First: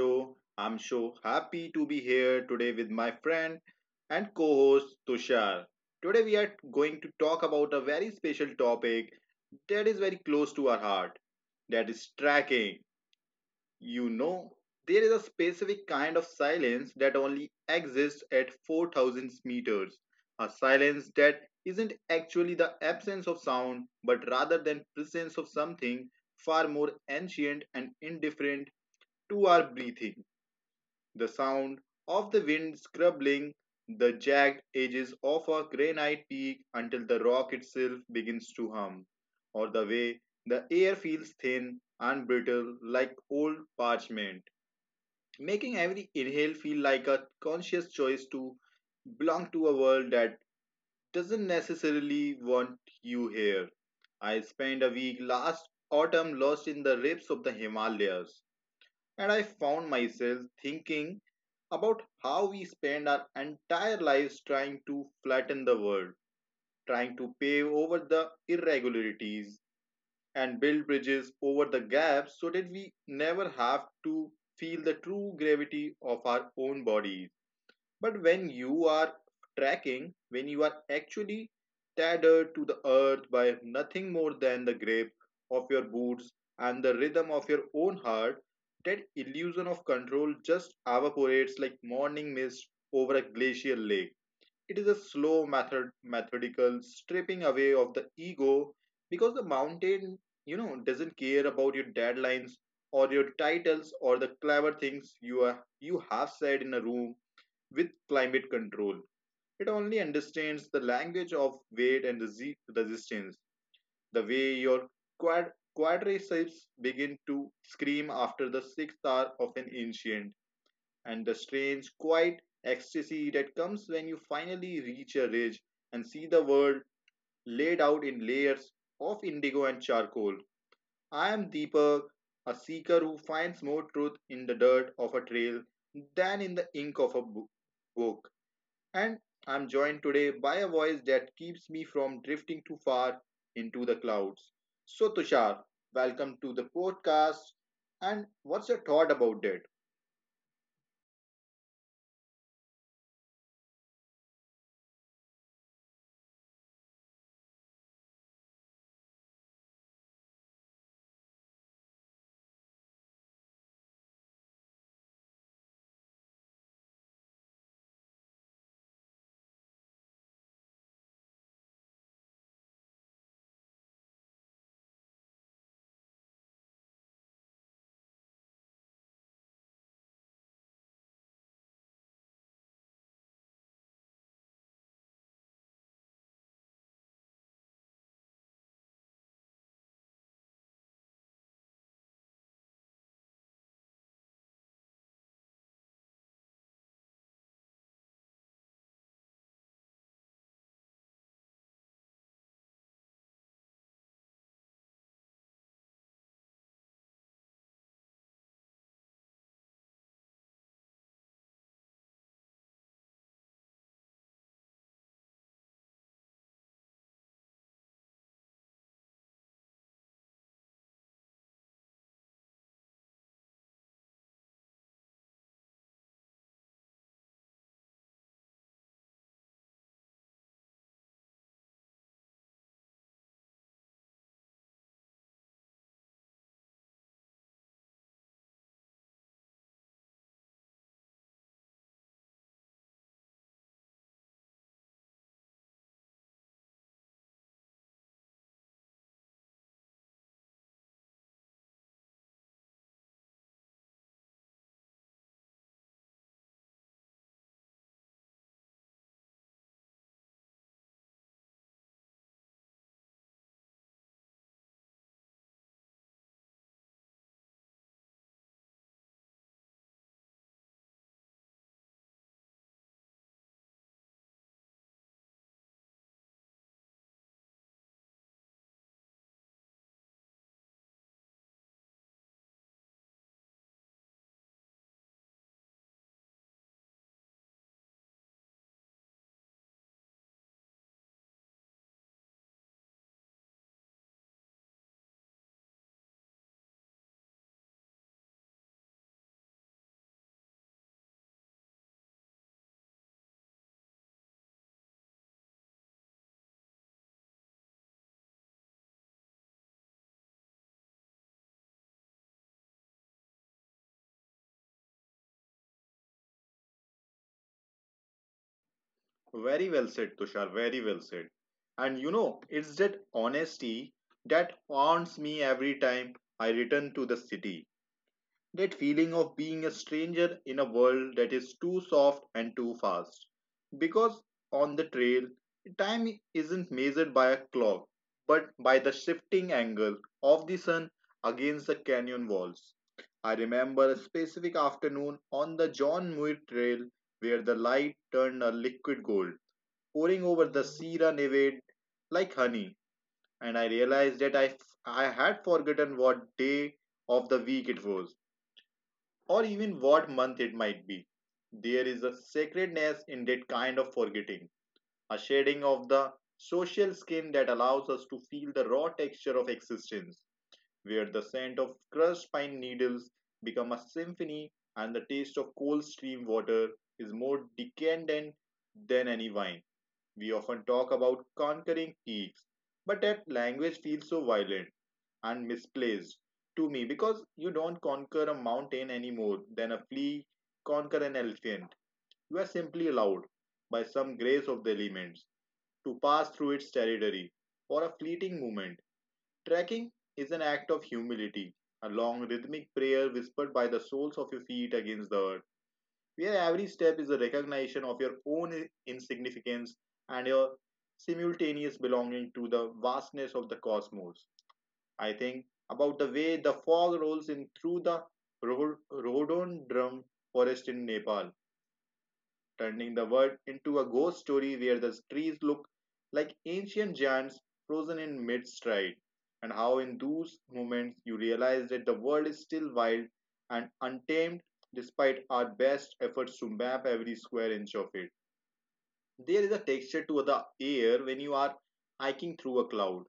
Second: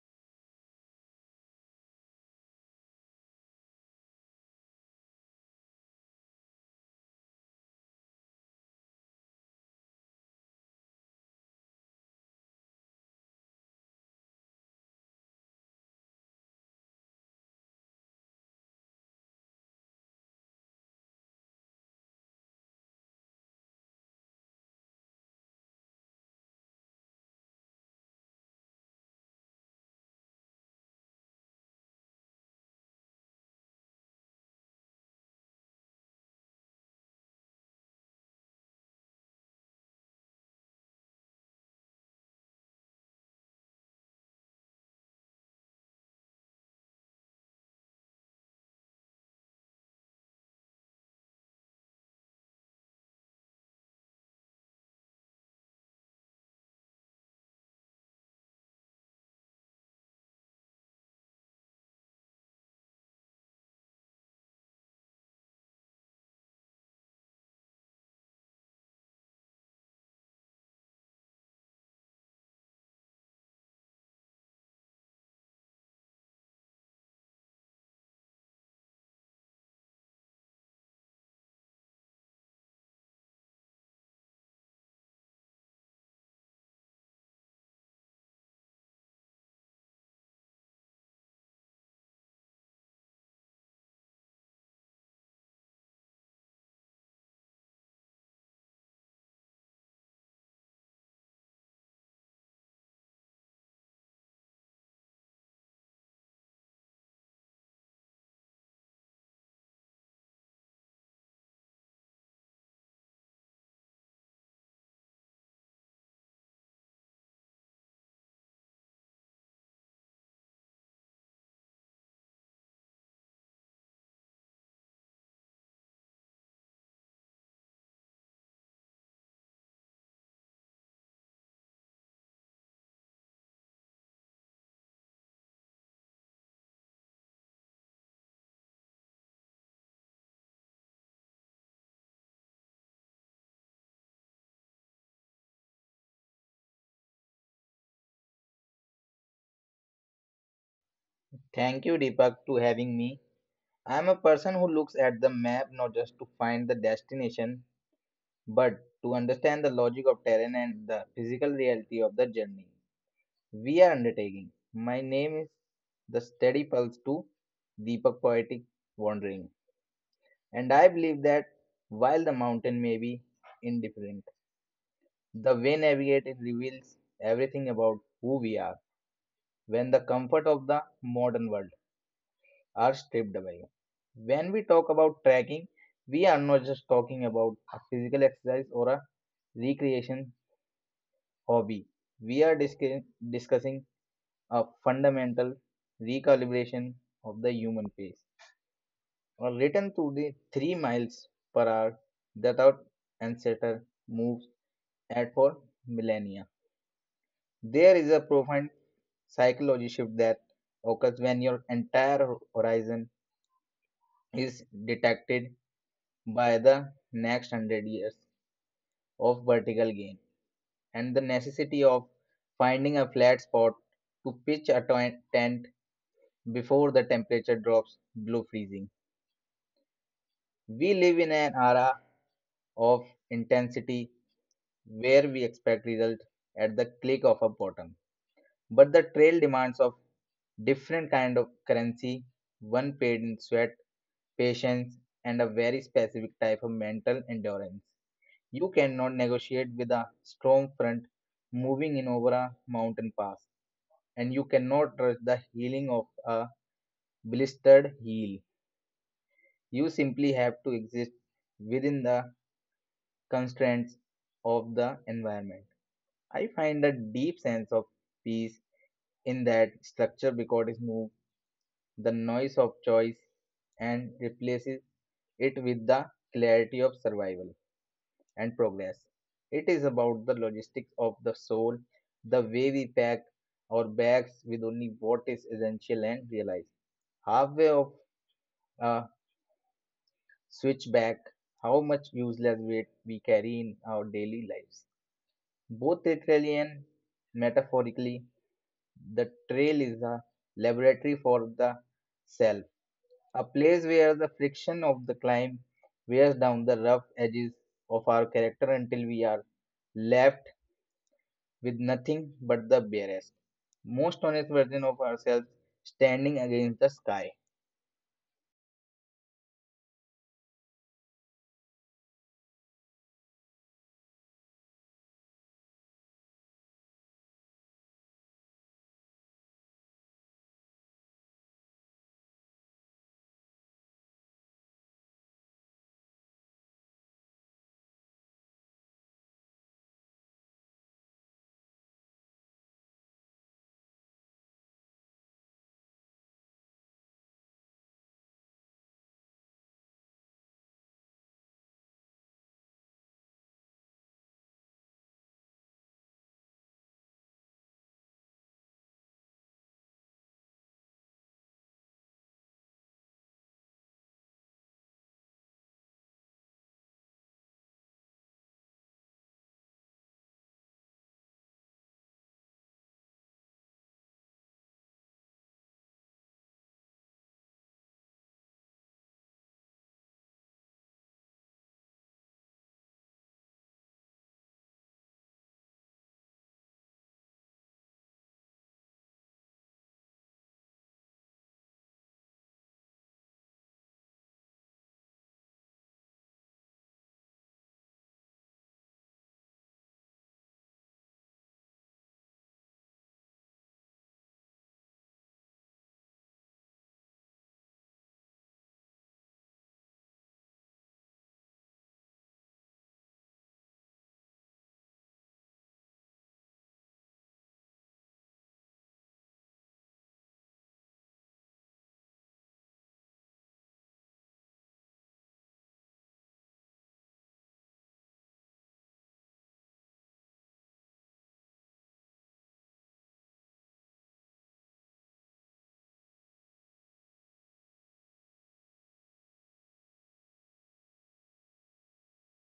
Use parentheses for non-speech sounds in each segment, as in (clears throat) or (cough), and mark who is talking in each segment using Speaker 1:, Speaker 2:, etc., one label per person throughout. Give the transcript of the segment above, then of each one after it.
Speaker 1: show. I'm so happy to be here today with my friend and co host Tushar. Today, we are going to talk about a very special topic that is very close to our heart, that is tracking. You know, there is a specific kind of silence that only exists at 4000 meters. A silence that isn't actually the absence of sound, but rather than presence of something far more ancient and indifferent to our breathing. The sound of the wind scrubbing the jagged edges of a granite peak until the rock itself begins to hum, or the way the air feels thin and brittle like old parchment, making every inhale feel like a conscious choice to belong to a world that doesn't necessarily want you here. I spent a week last autumn lost in the depths of the Himalayas, and I found myself thinking about how we spend our entire lives trying to flatten the world, trying to pave over the irregularities and build bridges over the gaps so that we never have to feel the true gravity of our own bodies. But when you are tracking, when you are actually tethered to the earth by nothing more than the grip of your boots and the rhythm of your own heart, that illusion of control just evaporates like morning mist over a glacial lake. It is a slow methodical stripping away of the ego, because the mountain, doesn't care about your deadlines or your titles or the clever things you have said in a room with climate control. It only understands the language of weight and the resistance, the way your quad quadriceps begin to scream after the sixth hour of an ancient, and the strange, quiet ecstasy that comes when you finally reach a ridge and see the world laid out in layers of indigo and charcoal. I am Deepak, a seeker who finds more truth in the dirt of a trail than in the ink of a book. And I'm joined today by a voice that keeps me from drifting too far into the clouds. So, Tushar, welcome to the podcast. And what's your thought about it?
Speaker 2: Thank you, Deepak, to having me. I'm a person who looks at the map not just to find the destination, but to understand the logic of terrain and the physical reality of the journey we are undertaking. My name is the steady pulse to Deepak Poetic Wandering, and I believe that while the mountain may be indifferent, the way navigated reveals everything about who we are. When the comfort of the modern world are stripped away. When we talk about trekking, we are not just talking about a physical exercise or a recreation hobby. We are discussing a fundamental recalibration of the human pace, or return to the 3 miles per hour that our ancestor moves at for millennia. There is a profound psychology shift that occurs when your entire horizon is detected by the next 100 years of vertical gain and the necessity of finding a flat spot to pitch a tent before the temperature drops below freezing. We live in an era of intensity where we expect results at the click of a button. But the trail demands of different kind of currency, one paid in sweat, patience, and a very specific type of mental endurance. You cannot negotiate with a strong front moving in over a mountain pass, and you cannot rush the healing of a blistered heel. You simply have to exist within the constraints of the environment. I find a deep sense of peace in that structure because it moves the noise of choice and replaces it with the clarity of survival and progress. It is about the logistics of the soul, the way we pack our bags with only what is essential and realize halfway of a switchback how much useless weight we carry in our daily lives. Both literally and metaphorically, the trail is a laboratory for the self, a place where the friction of the climb wears down the rough edges of our character until we are left with nothing but the barest, most honest version of ourselves standing against the sky.
Speaker 1: Very well said, Tushar. Very well said. And it's that honesty that haunts me every time I return to the city. That feeling of being a stranger in a world that is too soft and too fast. Because on the trail, time isn't measured by a clock, but by the shifting angle of the sun against the canyon walls. I remember a specific afternoon on the John Muir Trail where the light turned a liquid gold, pouring over the Sierra Nevada like honey, and I realized that I had forgotten what day of the week it was, or even what month it might be. There is a sacredness in that kind of forgetting, a shedding of the social skin that allows us to feel the raw texture of existence, where the scent of crushed pine needles become a symphony and the taste of cold stream water is more decadent than any wine. We often talk about conquering peaks, but that language feels so violent and misplaced to me, because you don't conquer a mountain any more than a flea conquer an elephant. You are simply allowed, by some grace of the elements, to pass through its territory for a fleeting moment. Trekking is an act of humility, a long rhythmic prayer whispered by the soles of your feet against the earth, where every step is a recognition of your own insignificance and your simultaneous belonging to the vastness of the cosmos. I think about the way the fog rolls in through the rhododendron forest in Nepal, turning the world into a ghost story where the trees look like ancient giants frozen in mid stride, and how in those moments you realize that the world is still wild and untamed despite our best efforts to map every square inch of it. There is a texture to the air when you are hiking through a cloud,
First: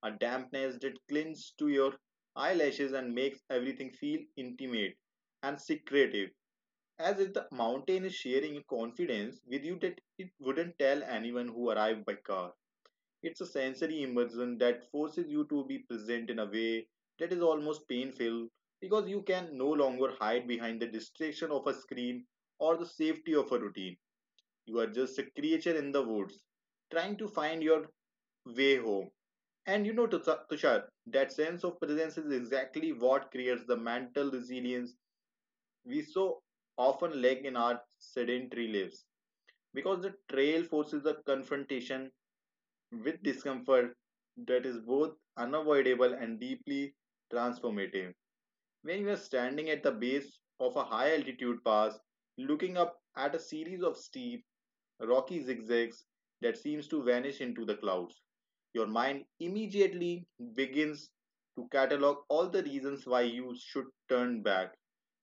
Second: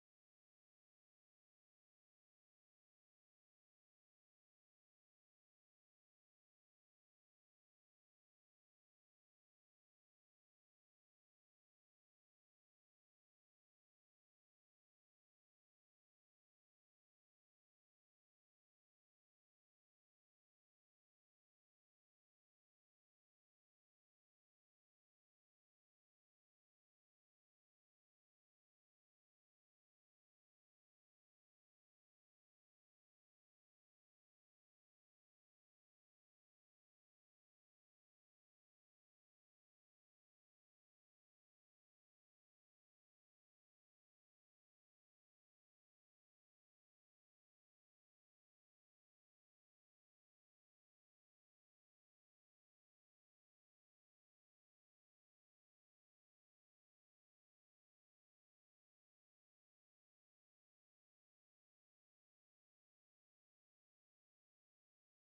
Speaker 1: a dampness that clings to your eyelashes and makes everything feel intimate and secretive, as if the mountain is sharing its confidence with you that it wouldn't tell anyone who arrived by car. It's a sensory immersion that forces you to be present in a way that is almost painful, because you can no longer hide behind the distraction of a screen or the safety of a routine. You are just a creature in the woods trying to find your way home. And Tushar, that sense of presence is exactly what creates the mental resilience we so often lack in our sedentary lives, because the trail forces a confrontation with discomfort that is both unavoidable and deeply transformative. When you are standing at the base of a high altitude pass, looking up at a series of steep, rocky zigzags that seems to vanish into the clouds, your mind immediately begins to catalog all the reasons why you should turn back,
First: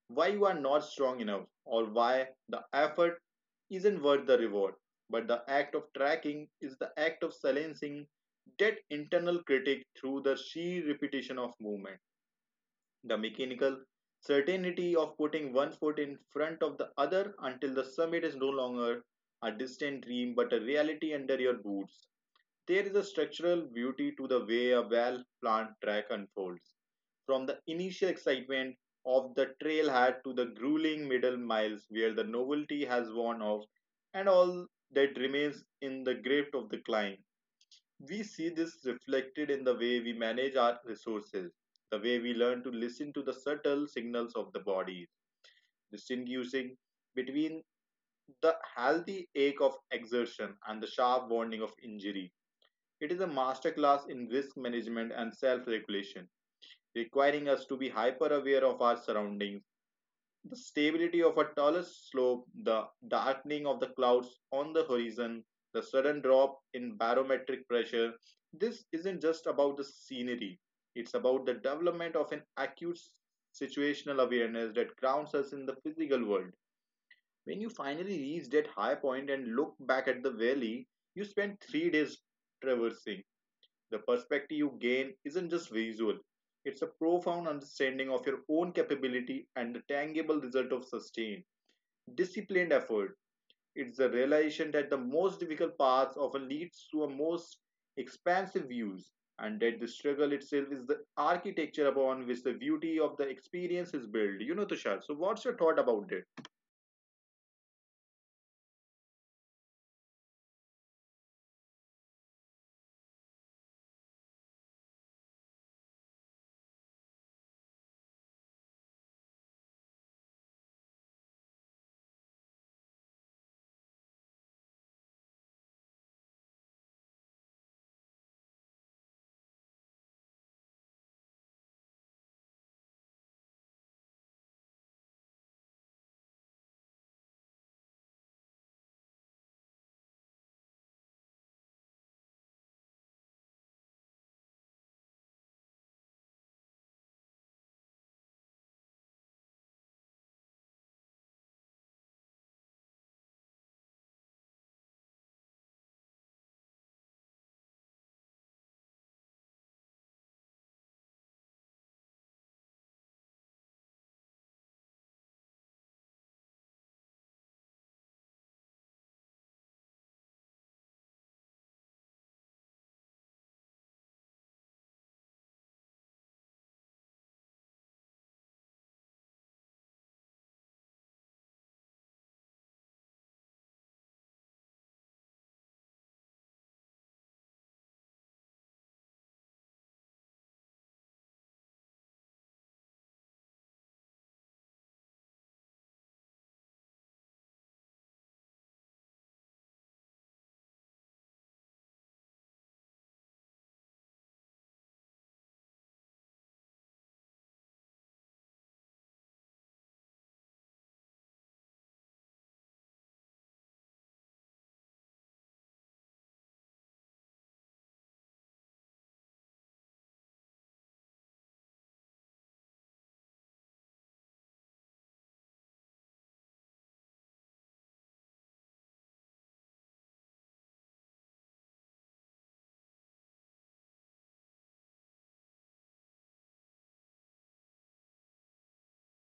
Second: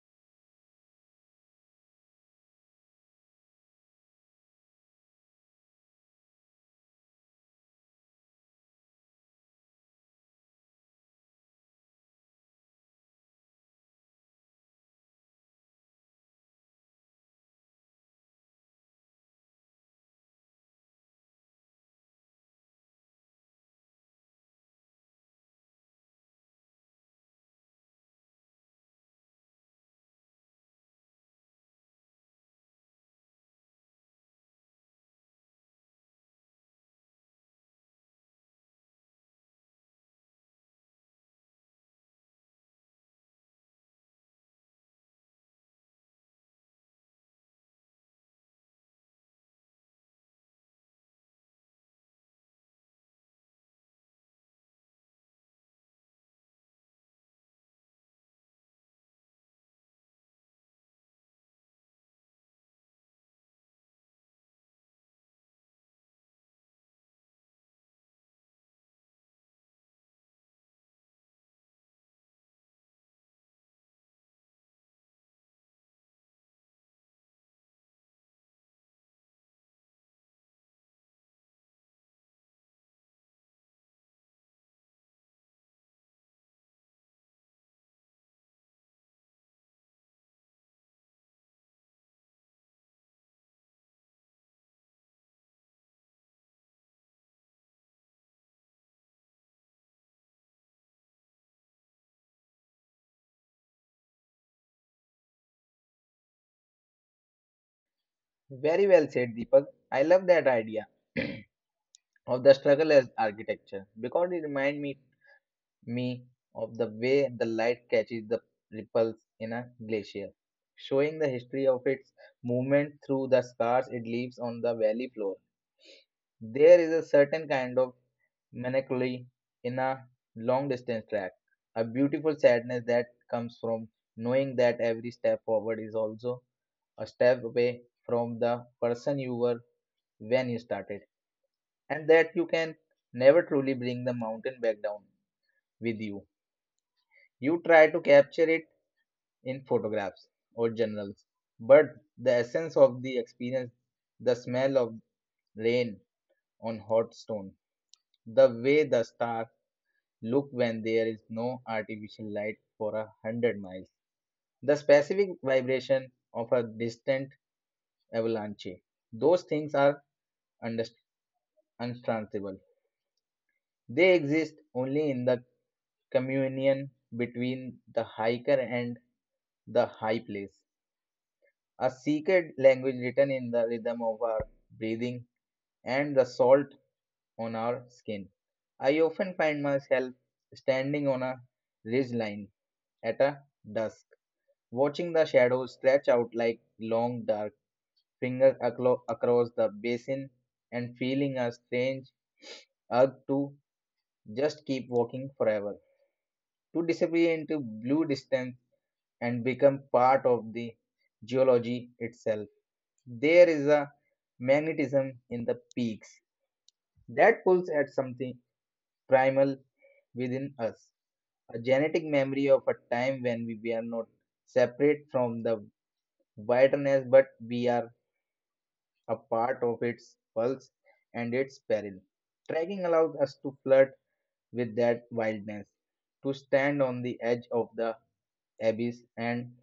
Speaker 1: why you are not strong enough, or why the effort isn't worth the reward. But the act of tracking is the act of silencing that internal critic through the sheer repetition of movement, the mechanical certainty of putting one foot in front of the other until the summit is no longer a distant dream but a reality under your boots. There is a structural beauty to the way a well planned track unfolds, from the initial excitement of the trailhead to the grueling middle miles where the novelty has worn off and all that remains in the grip of the climb. We see this reflected in the way we manage our resources, the way we learn to listen to the subtle signals of the body, distinguishing between the healthy ache of exertion and the sharp warning of injury. It is a masterclass in risk management and self regulation, requiring us to be hyper aware of our surroundings, the stability of a taller slope, the darkening of the clouds on the horizon, the sudden drop in barometric pressure. This isn't just about the scenery, it's about the development of an acute situational awareness that grounds us in the physical world. When you finally reach that high point and look back at the valley you spent 3 days traversing, the perspective you gain isn't just visual, it's a profound understanding of your own capability and the tangible result of sustained, disciplined effort. It's the realization that the most difficult paths often leads to a most expansive views, and that the struggle itself is the architecture upon which the beauty of the experience is built. Tushar. So, what's your thought about this?
Speaker 2: Very well said, Deepak. I love that idea (clears throat) of the struggle as architecture because it reminds me of the way the light catches the ripples in a glacier, showing the history of its movement through the scars it leaves on the valley floor. There is a certain kind of melancholy in a long distance track, a beautiful sadness that comes from knowing that every step forward is also a step away from the person you were when you started, and that you can never truly bring the mountain back down with you. You try to capture it in photographs or journals, but the essence of the experience, the smell of rain on hot stone, the way the stars look when there is no artificial light for 100 miles. The specific vibration of a distant avalanche. Those things are underst- untransable. They exist only in the communion between the hiker and the high place. A secret language written in the rhythm of our breathing and the salt on our skin. I often find myself standing on a ridge line at a dusk, watching the shadows stretch out like long dark fingers across the basin and feeling a strange urge to just keep walking forever, to disappear into blue distance and become part of the geology itself. There is a magnetism in the peaks that pulls at something primal within us, a genetic memory of a time when we are not separate from the wilderness but we are a part of its pulse and its peril. Trekking allows us to flirt with that wildness, to stand on the edge of the abyss and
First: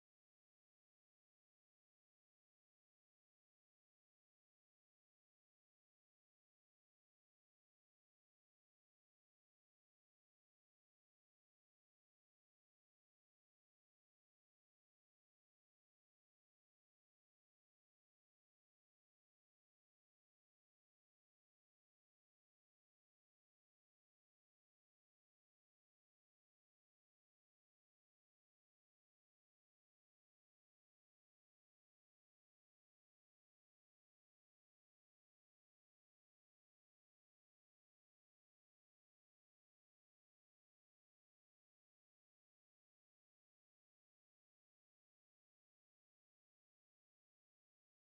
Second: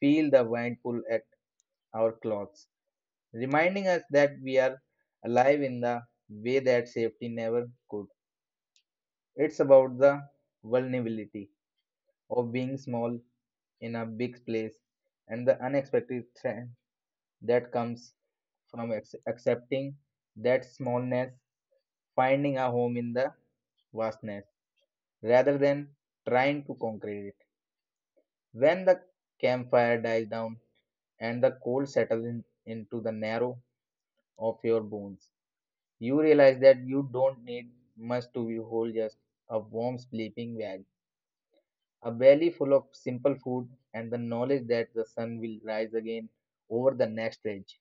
Speaker 2: feel the wind pull at our clothes, reminding us that we are alive in the way that safety never could. It's about the vulnerability of being small in a big place and the unexpected threat that comes from accepting that smallness, finding a home in the vastness rather than trying to conquer it. When the campfire dies down and the cold settles in, into the narrow of your bones, you realize that you don't need much to be whole, just a warm sleeping bag, a valley full of simple food, and the knowledge that the sun will rise again over the next ridge,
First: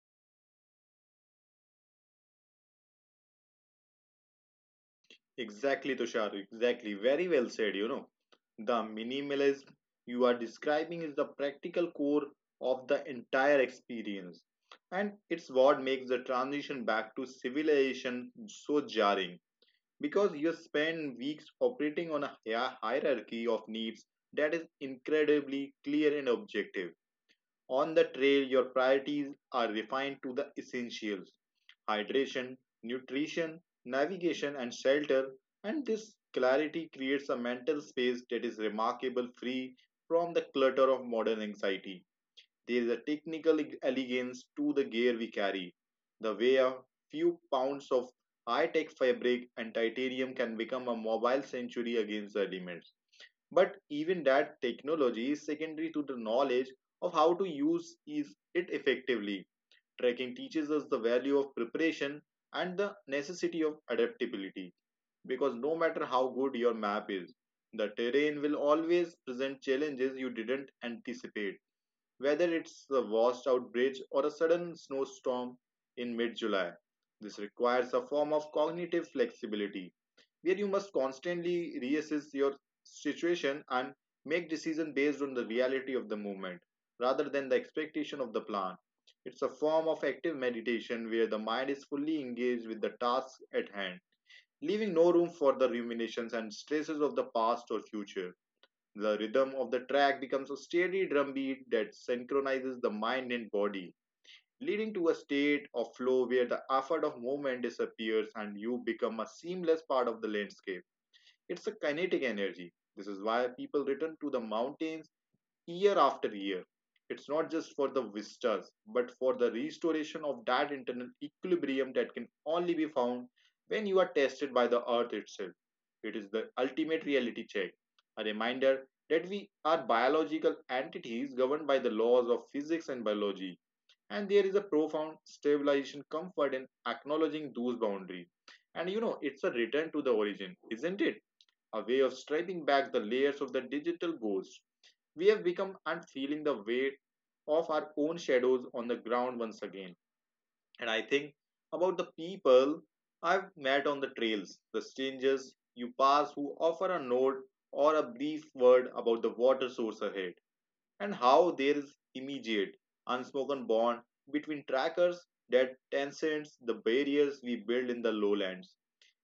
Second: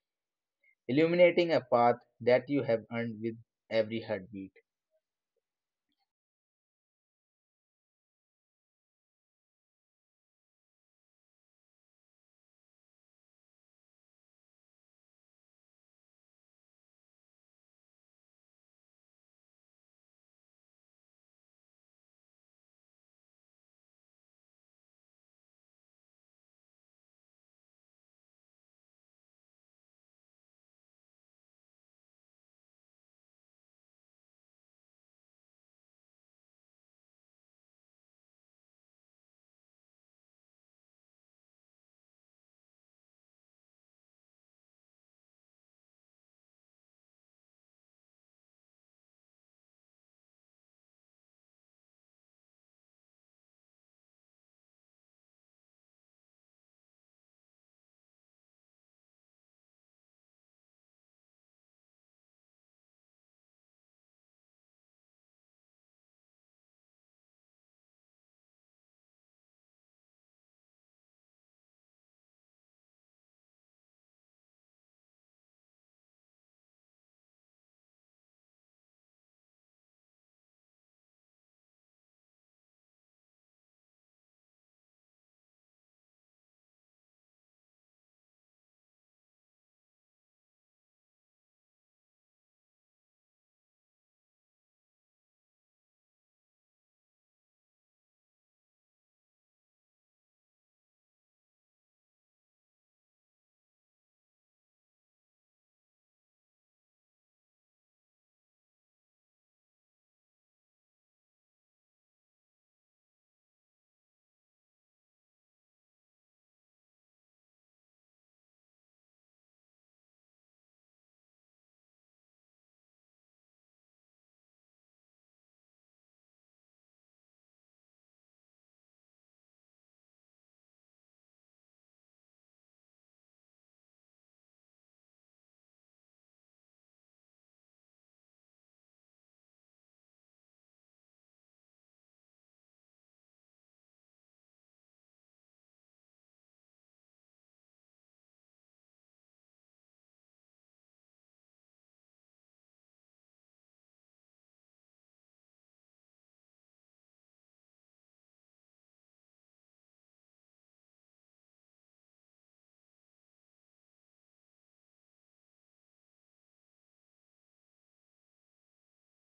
Speaker 2: illuminating a path that you have earned with every heartbeat.
Speaker 1: Exactly, Tushar. Exactly. Very well said. The minimalism you are describing is the practical core of the entire experience. And it's what makes the transition back to civilization so jarring. Because you spend weeks operating on a hierarchy of needs that is incredibly clear and objective. On the trail, your priorities are refined to the essentials: hydration, nutrition, navigation, and shelter. And this clarity creates a mental space that is remarkable free from the clutter of modern anxiety. There is a technical elegance to the gear we carry, the way a few pounds of high tech fabric and titanium can become a mobile sanctuary against the elements, but even that technology is secondary to the knowledge of how to use is- it effectively. Tracking teaches us the value of preparation and the necessity of adaptability, because no matter how good your map is, the terrain will always present challenges you didn't anticipate, whether it's a washed out bridge or a sudden snowstorm in mid July. This requires a form of cognitive flexibility where you must constantly reassess your situation and make decisions based on the reality of the moment rather than the expectation of the plan. It's a form of active meditation where the mind is fully engaged with the task at hand, leaving no room for the ruminations and stresses of the past or future. The rhythm of the track becomes a steady drumbeat that synchronizes the mind and body, leading to a state of flow where the effort of movement disappears and you become a seamless part of the landscape. It's a kinetic energy. This is why people return to the mountains year after year. It's not just for the visitors, but for the restoration of that internal equilibrium that can only be found when you are tested by the earth itself. It is the ultimate reality check, a reminder that we are biological entities governed by the laws of physics and biology, and there is a profound stabilization comfort in acknowledging those boundaries. And it's a return to the origin, isn't it? A way of stripping back the layers of the digital ghost we have become and feeling the weight of our own shadows on the ground once again. And I think about the people I've met on the trails, the strangers you pass who offer a note or a brief word about the water source ahead, and how there is immediate, unspoken bond between trackers that transcends the barriers we build in the lowlands.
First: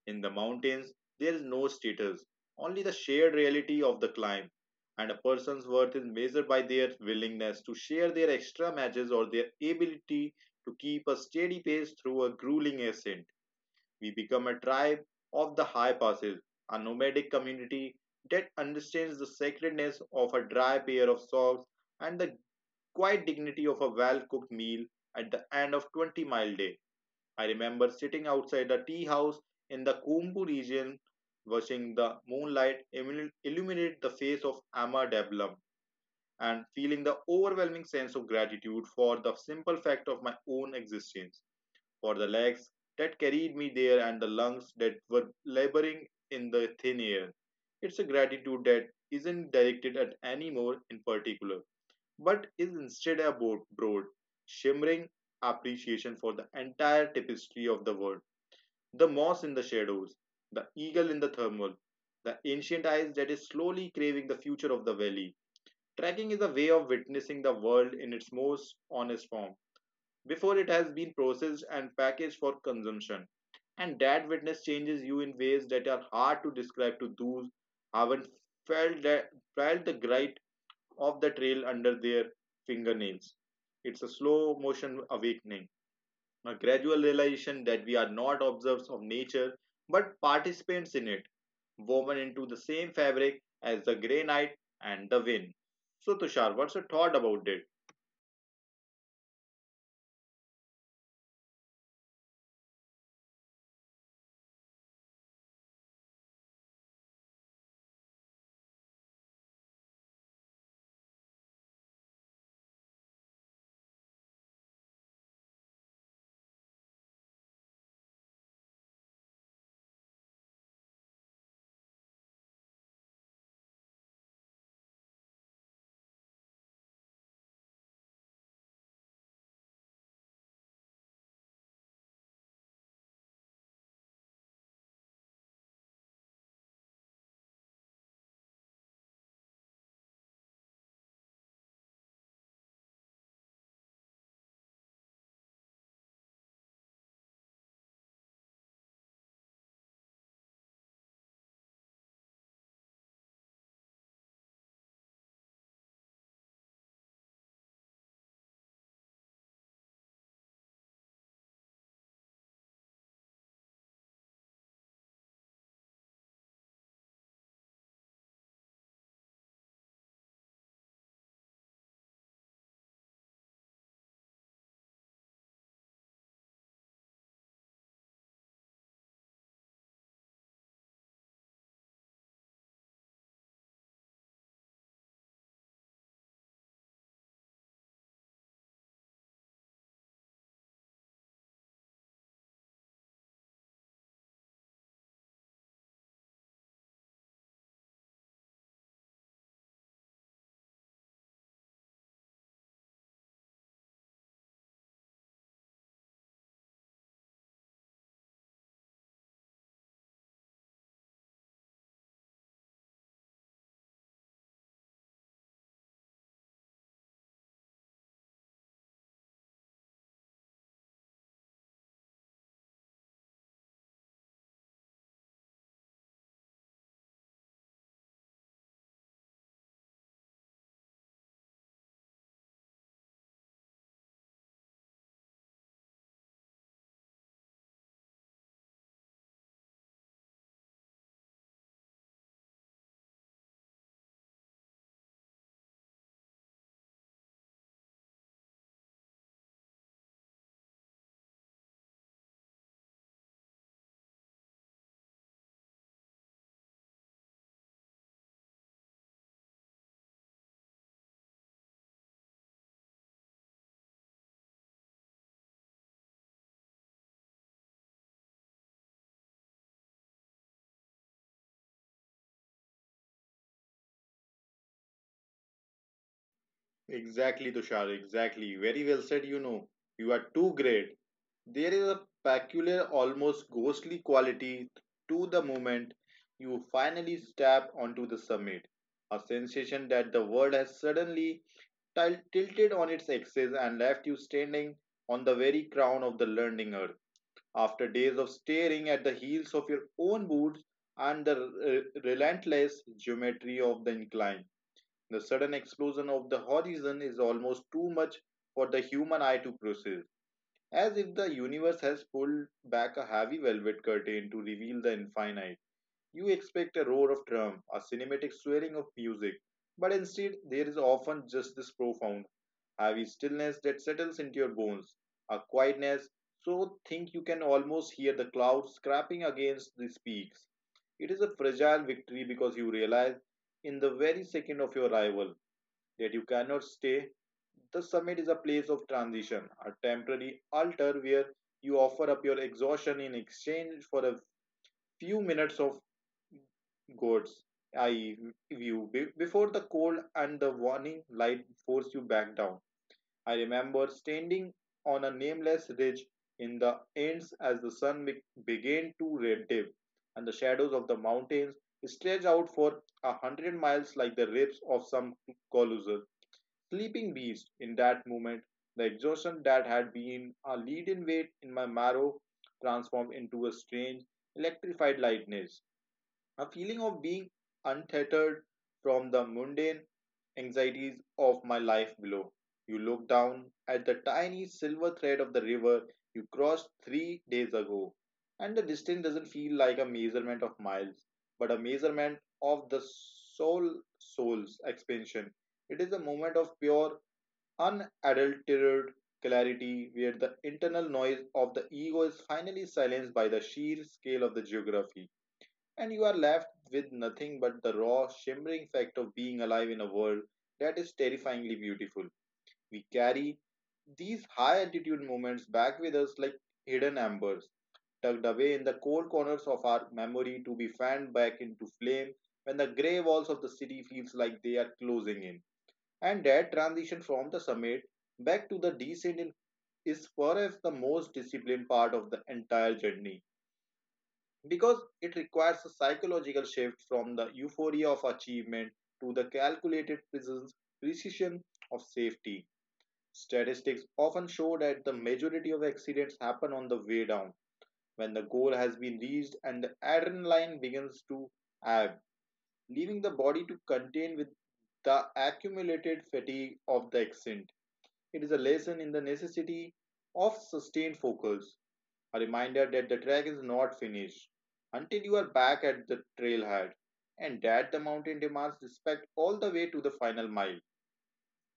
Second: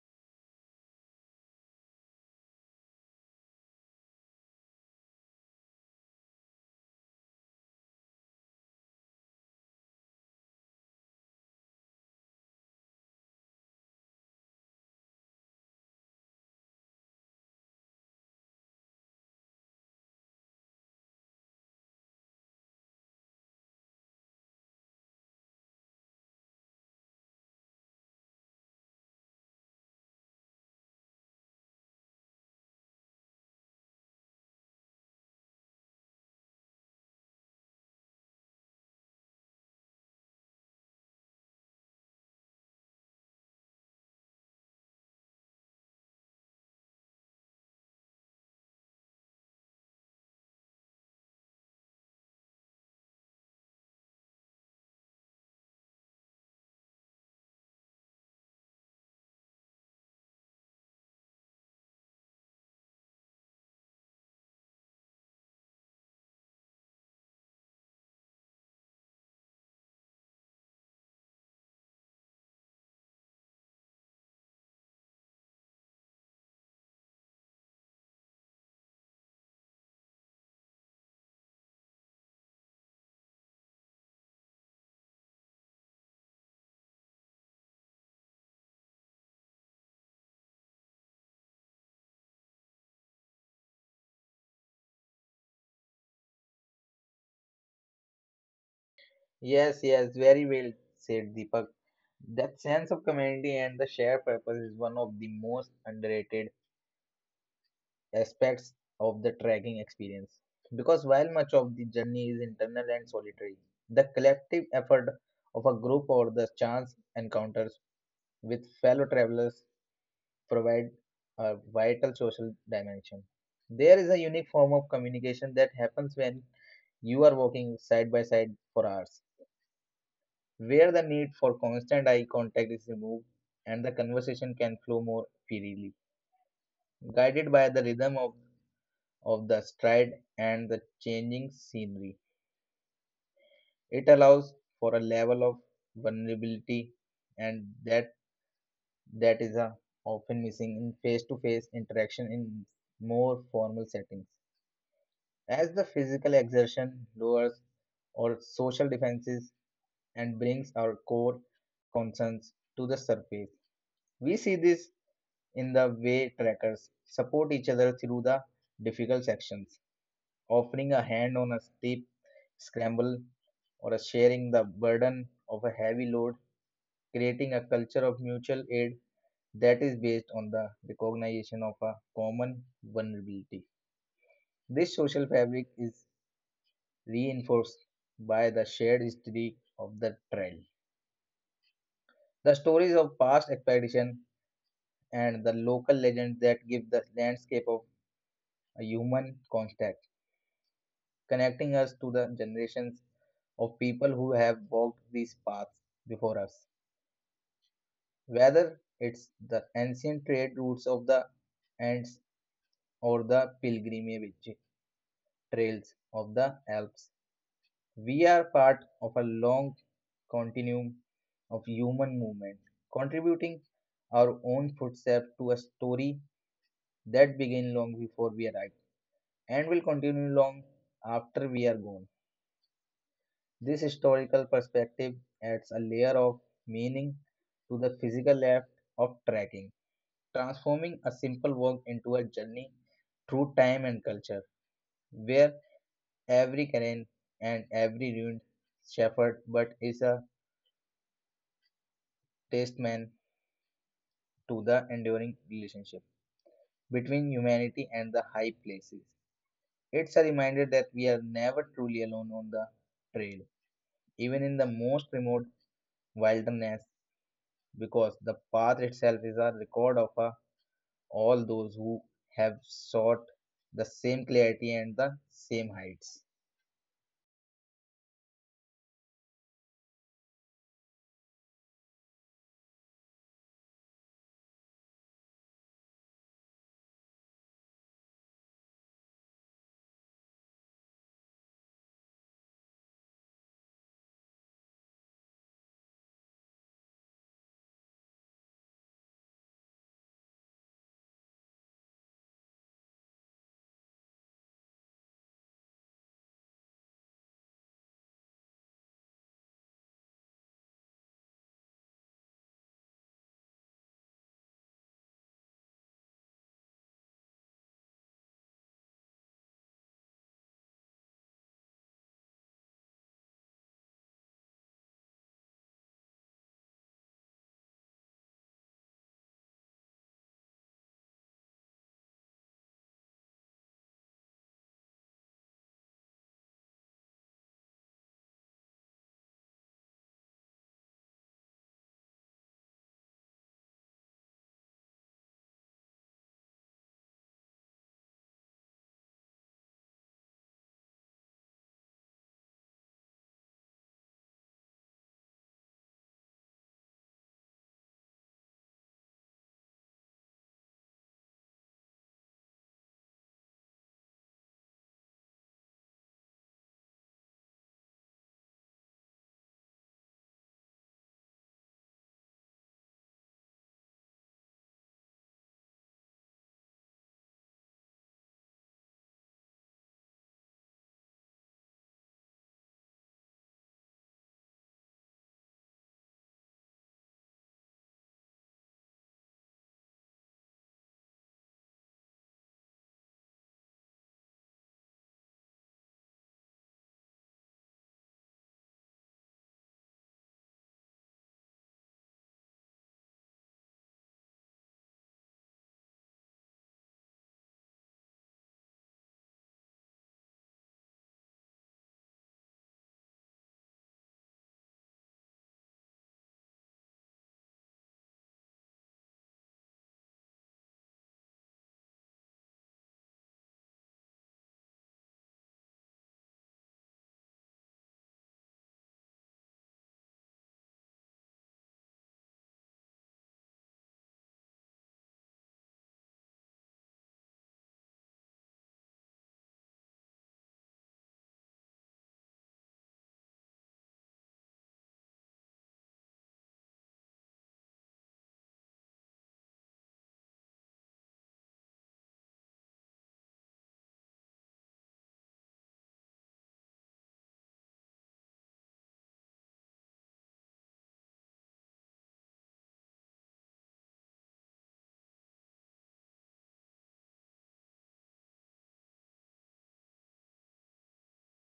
Speaker 1: In the mountains, there is no status, only the shared reality of the climb. And a person's worth is measured by their willingness to share their extra matches or their ability to keep a steady pace through a grueling ascent. We become a tribe of the high passes, a nomadic community that understands the sacredness of a dry pair of socks and the quiet dignity of a well cooked meal at the end of 20-mile day. I remember sitting outside the tea house in the Kumbu region, watching the moonlight illuminate the face of Amma Devlam and feeling the overwhelming sense of gratitude for the simple fact of my own existence, for the legs that carried me there and the lungs that were laboring in the thin air. It's a gratitude that isn't directed at any more in particular, but is instead a broad, shimmering appreciation for the entire tapestry of the world, the moss in the shadows, the eagle in the thermal, the ancient eyes that is slowly craving the future of the valley. Trekking is a way of witnessing the world in its most honest form before it has been processed and packaged for consumption. And that witness changes you in ways that are hard to describe to those who haven't felt, that, felt the grip of the trail under their fingernails. It's a slow motion awakening, a gradual realization that we are not observers of nature but participants in it, woven into the same fabric as the grey night and the wind. So, Tushar, what's your thought about it?
Speaker 2: Yes, yes, very well said, Deepak. That sense of community and the shared purpose is one of the most underrated aspects of the trekking experience. Because while much of the journey is internal and solitary, the collective effort of a group or the chance encounters with fellow travelers provide a vital social dimension. There is a unique form of communication that happens when you are walking side by side for hours, where the need for constant eye contact is removed and the conversation can flow more freely, guided by the rhythm of the stride and the changing scenery. It allows for a level of vulnerability and that is a often missing in face to face interaction in more formal settings. As the physical exertion lowers our social defenses and brings our core concerns to the surface, we see this in the way trekkers support each other through the difficult sections, offering a hand on a steep scramble or sharing the burden of a heavy load, creating a culture of mutual aid that is based on the recognition of a common vulnerability. This social fabric is reinforced by the shared history of the trail. The stories of past expeditions and the local legends that give the landscape of a human contact, connecting us to the generations of people who have walked these paths before us. Whether it's the ancient trade routes of the Ants or the pilgrimage trails of the Alps, we are part of a long continuum of human movement, contributing our own footsteps to a story that began long before we arrived and will continue long after we are gone. This historical perspective adds a layer of meaning to the physical act of trekking, transforming a simple walk into a journey through time and culture, where every canyon and every ruined shepherd but is a testament to the enduring relationship between humanity and the high places. It's a reminder that we are never truly alone on the trail, even in the most remote wilderness, because the path itself is a record of all those who have sought the same clarity and the same heights.
Speaker 1: Exactly, Tushar, exactly. Very well said, you know. You are too great. There is a peculiar, almost ghostly quality to the moment you finally step onto the summit, a sensation that the world has suddenly tilted on its axis and left you standing on the very crown of the learning earth. After days of staring at the heels of your own boots and the relentless geometry of the incline, the sudden explosion of the horizon is almost too much for the human eye to process, as if the universe has pulled back a heavy velvet curtain to reveal the infinite. You expect a roar of drum, a cinematic swelling of music, but instead there is often just this profound have a stillness that settles into your bones, a quietness so think you can almost hear the clouds scraping against the peaks. It is a fragile victory because you realize in the very second of your arrival that you cannot stay. The summit is a place of transition, a temporary altar where you offer up your exhaustion in exchange for a few minutes of God's eye view before the cold and the warning light force you back down. I remember standing on a nameless ridge in the ends as the sun began to red and the shadows of the mountains stretched out for 100 miles like the ribs of some colossal sleeping beast. In that moment, the exhaustion that had been a leaden weight in my marrow transformed into a strange, electrified lightness, a feeling of being untethered from the mundane anxieties of my life below. You look down at the tiny silver thread of the river you crossed 3 days ago, and the distance doesn't feel like a measurement of miles, but a measurement of the soul soul's expansion. It is a moment of pure, unadulterated clarity where the internal noise of the ego is finally silenced by the sheer scale of the geography, and you are left with nothing but the raw, shimmering fact of being alive in a world that is terrifyingly beautiful. We carry these high altitude moments back with us like hidden embers, tucked away in the cold corners of our memory to be fanned back into flame when the grey walls of the city feels like they are closing in. And that transition from the summit back to the descent is perhaps the most disciplined part of the entire journey because it requires a psychological shift from the euphoria of achievement to the calculated precision of safety. Statistics often show that the majority of accidents happen on the way down when the goal has been reached and the adrenaline begins to ebb, leaving the body to contend with the accumulated fatigue of the ascent. It is a lesson in the necessity of sustained focus, a reminder that the track is not finished until you are back at the trailhead and that the mountain demands respect all the way to the final mile.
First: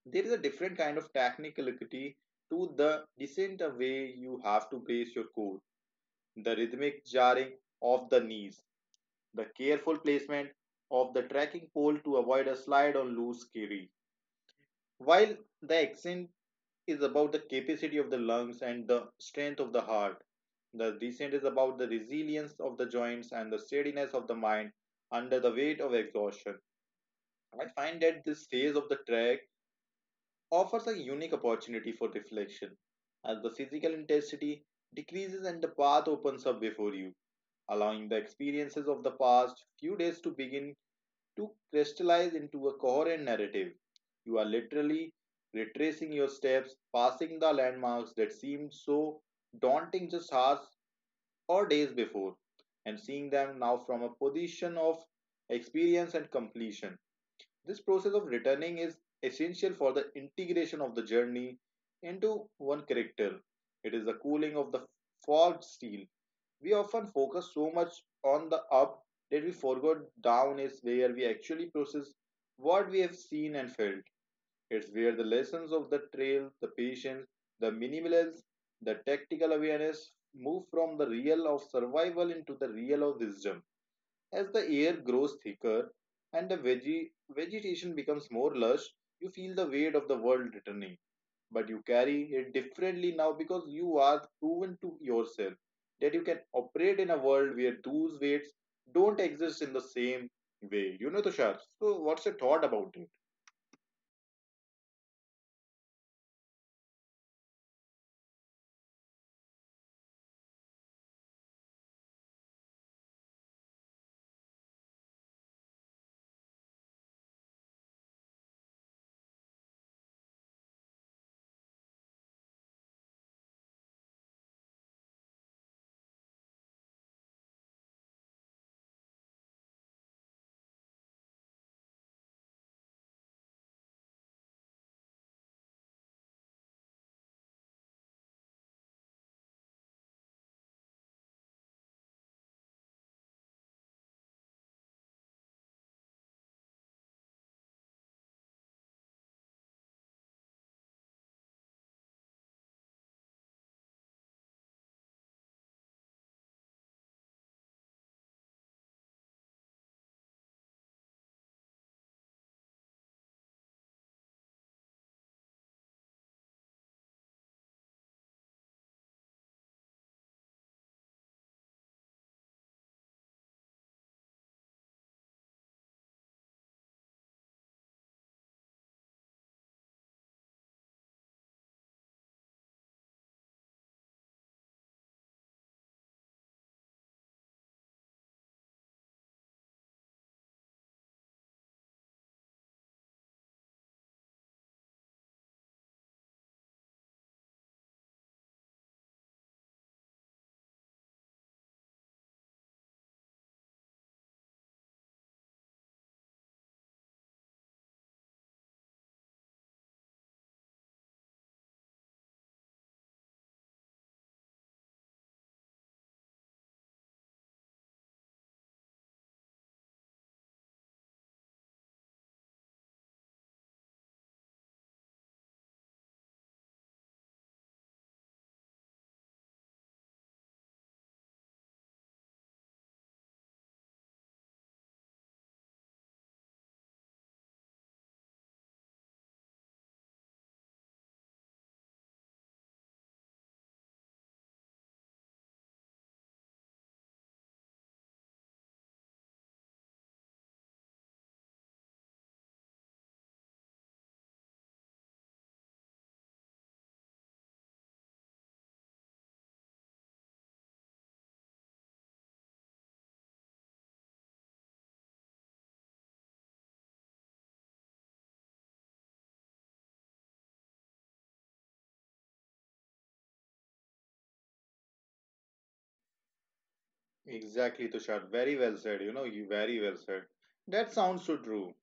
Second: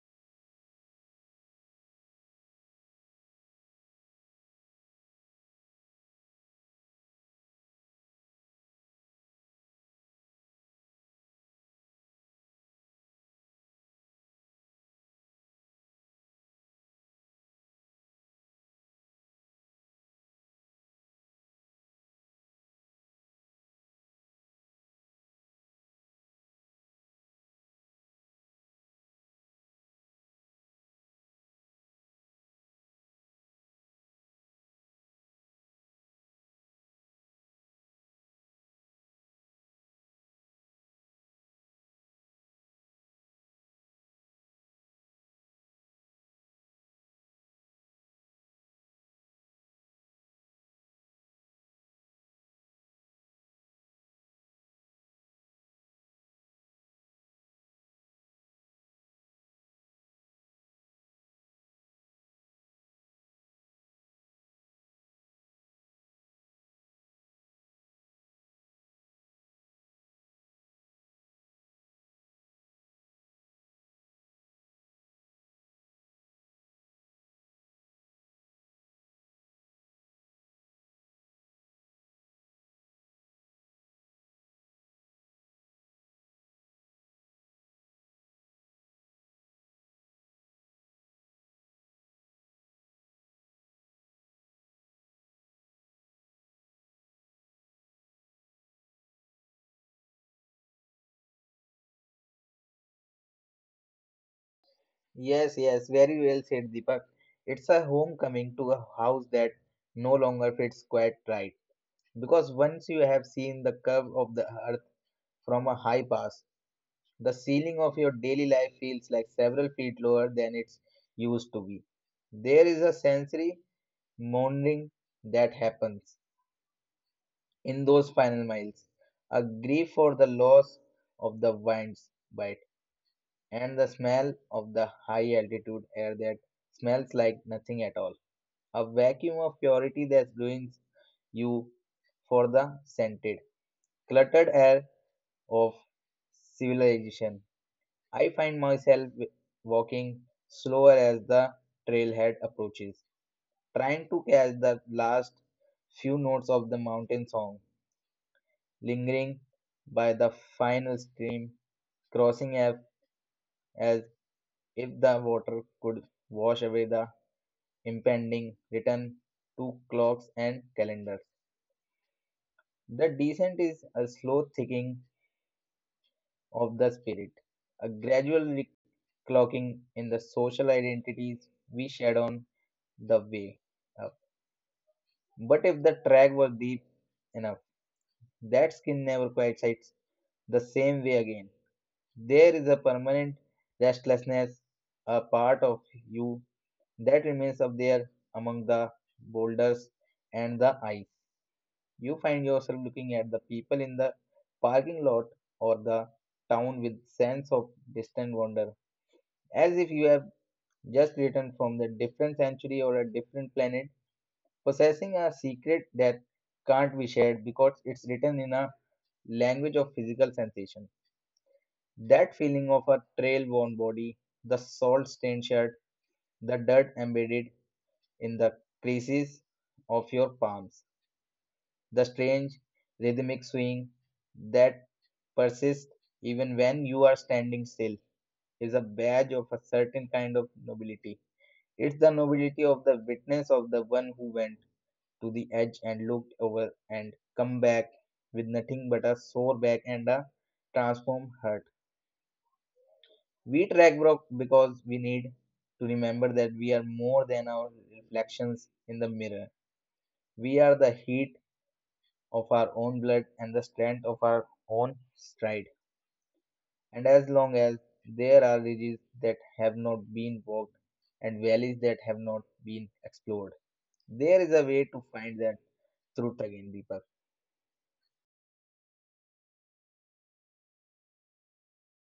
Speaker 1: There is a different kind of technicality to the descent, the way you have to brace your core, the rhythmic jarring of the knees, the careful placement of the trekking pole to avoid a slide on loose carry. While the accent is about the capacity of the lungs and the strength of the heart. The descent is about the resilience of the joints and the steadiness of the mind under the weight of exhaustion. I find that this phase of the trek offers a unique opportunity for reflection, as the physical intensity decreases and the path opens up before you, allowing the experiences of the past few days to begin to crystallize into a coherent narrative. You are literally retracing your steps, passing the landmarks that seemed so daunting just hours or days before, and seeing them now from a position of experience and completion. This process of returning is essential for the integration of the journey into one character. It is the cooling of the forged steel. We often focus so much on the up that we forgot down is where we actually process what we have seen and felt. It's where the lessons of the trail, the patience, the minimalism, the tactical awareness move from the real of survival into the real of wisdom. As the air grows thicker and the vegetation becomes more lush, you feel the weight of the world returning but you carry it differently now because you are proven to yourself that you can operate in a world where those weights don't exist in the same way. You know, Tushar. So, what's your thought about it?
Speaker 2: Yes, yes, very well said, Deepak. It's a homecoming to a house that no longer fits quite right. Because once you have seen the curve of the earth from a high pass, the ceiling of your daily life feels like several feet lower than it's used to be. There is a sensory mourning that happens in those final miles, a grief for the loss of the wind's bite and the smell of the high altitude air that smells like nothing at all, a vacuum of purity that ruins you for the scented, cluttered air of civilization. I find myself walking slower as the trailhead approaches, trying to catch the last few notes of the mountain song, lingering by the final stream, crossing up as if the water could wash away the impending return to clocks and calendars. The descent is a slow thickening of the spirit, a gradual reclocking in the social identities we shed on the way. But if the track were deep enough, that skin never quite sights the same way again. There is a permanent restlessness, a part of you that remains up there among the boulders and the ice. You find yourself looking at the people in the parking lot or the town with sense of distant wonder, as if you have just returned from a different century or a different planet, possessing a secret that can't be shared because it's written in a language of physical sensation. That feeling of a trail worn body, the salt stained shirt, the dirt embedded in the creases of your palms, the strange rhythmic swing that persists even when you are standing still is a badge of a certain kind of nobility. It's the nobility of the witness, of the one who went to the edge and looked over and come back with nothing but a sore back and a transformed heart. We track bro because we need to remember that we are more than our reflections in the mirror. We are the heat of our own blood and the strength of our own stride. And as long as there are ridges that have not been walked and valleys that have not been explored, there is a way to find that truth again, Deepak.
Speaker 1: Exactly, Tushar. Very well said. You know, you very well said. That sounds so true.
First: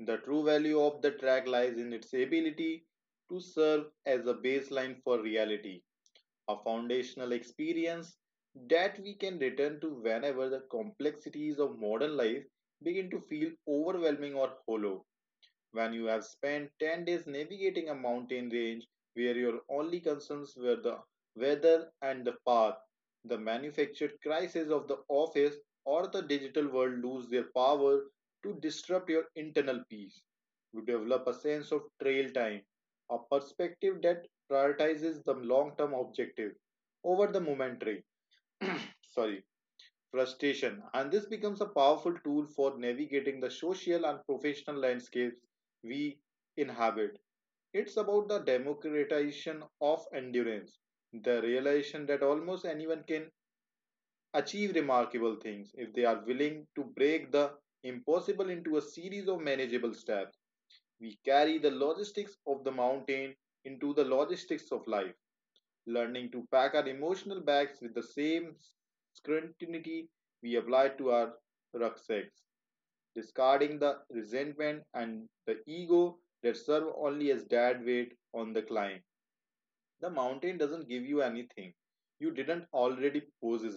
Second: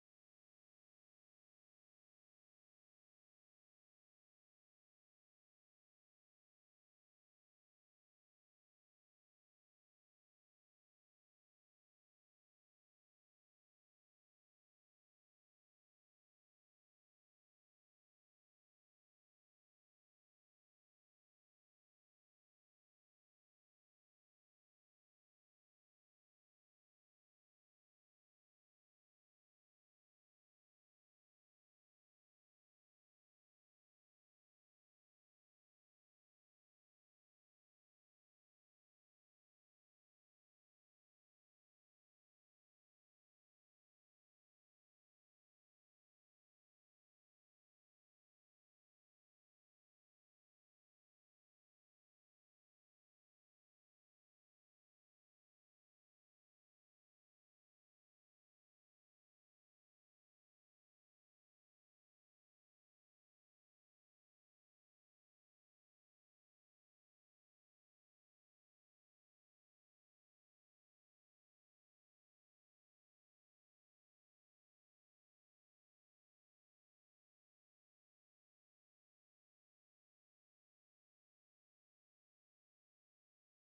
Speaker 1: The true value of the track lies in its ability to serve as a baseline for reality, a foundational experience that we can return to whenever the complexities of modern life begin to feel overwhelming or hollow when you have spent 10 days navigating a mountain range where your only concerns were the weather and the path. The manufactured crises of the office or the digital world lose their power to disrupt your internal peace. You develop a sense of trail time, a perspective that prioritizes the long term objective over the momentary. Sorry, frustration, and this becomes a powerful tool for navigating the social and professional landscapes we inhabit. It's about the democratization of endurance, the realization that almost anyone can achieve remarkable things if they are willing to break the impossible into a series of manageable steps. We carry the logistics of the mountain into the logistics of life, learning to pack our emotional bags with the same scrutiny we apply to our rucksacks, discarding the resentment and the ego that serve only as dead weight on the climb. The mountain doesn't give you anything you didn't already possess.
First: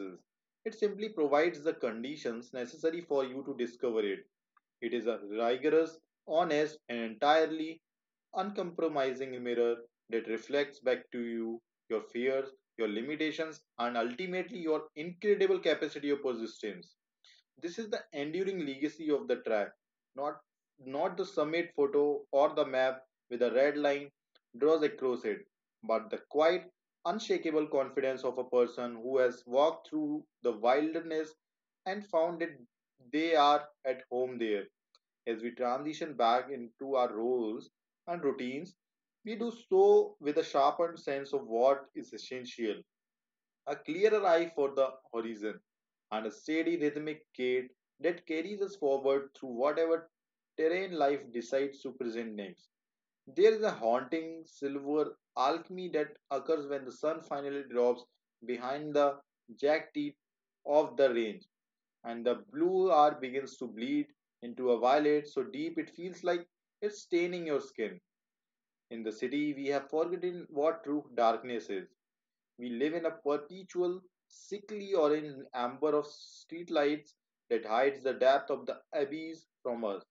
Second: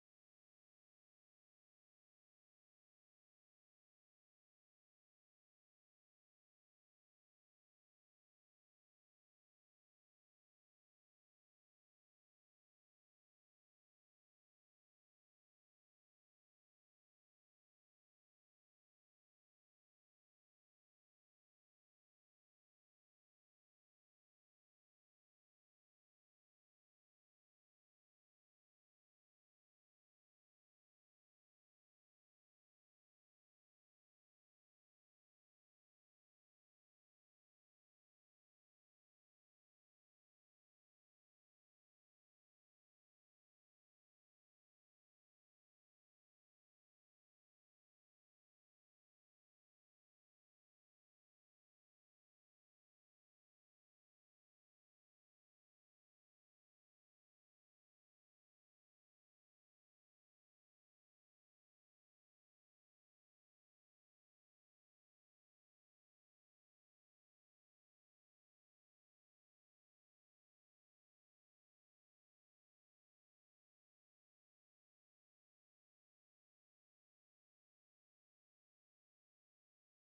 Speaker 1: It simply provides the conditions necessary for you to discover it. It is a rigorous, honest, and entirely uncompromising mirror that reflects back to you your fears, your limitations, and ultimately your incredible capacity of persistence. This is the enduring legacy of the track, not not the summit photo or the map with a red line draws across it, but the quiet, unshakable confidence of a person who has walked through the wilderness and found that they are at home there. As we transition back into our roles and routines, we do so with a sharpened sense of what is essential, a clearer eye for the horizon, and a steady rhythmic gait that carries us forward through whatever terrain life decides to present next. There is a haunting silver alchemy that occurs when the sun finally drops behind the jagged teeth of the range, and the blue hour begins to bleed into a violet so deep it feels like it's staining your skin. In the city, we have forgotten what true darkness is. We live in a perpetual, sickly orange amber of streetlights that hides the depth of the abyss from us.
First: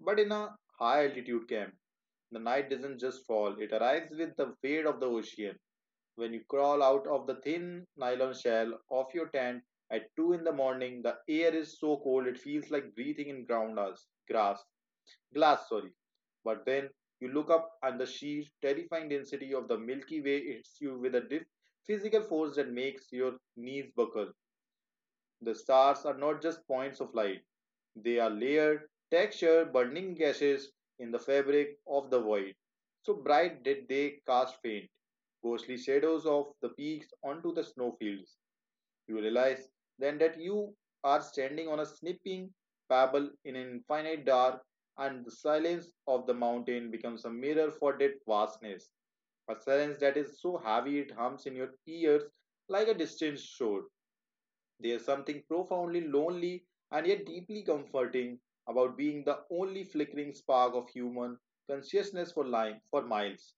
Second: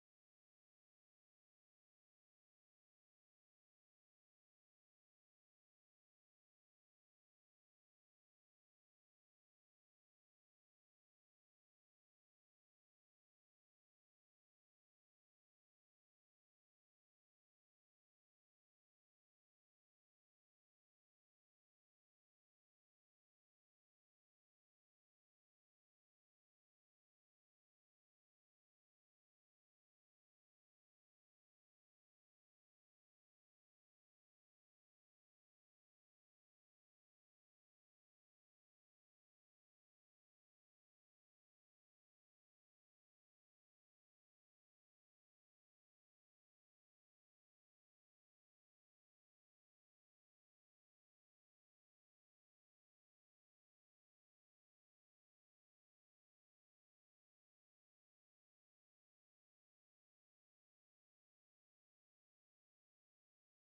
Speaker 1: But in a high altitude camp, the night doesn't just fall, it arrives with the fade of the ocean. When you crawl out of the thin nylon shell of your tent at 2 in the morning, the air is so cold it feels like breathing in ground grass, glass, sorry. But then you look up, and the sheer, terrifying density of the Milky Way hits you with a physical force that makes your knees buckle. The stars are not just points of light; they are layered, textured, burning gases in the fabric of the void. So bright did they cast faint, ghostly shadows of the peaks onto the snowfields. You realize then that you are standing on a snipping pebble in an infinite dark, and the silence of the mountain becomes a mirror for that vastness, a silence that is so heavy it hums in your ears like a distant shore. There's something profoundly lonely and yet deeply comforting about being the only flickering spark of human consciousness for miles,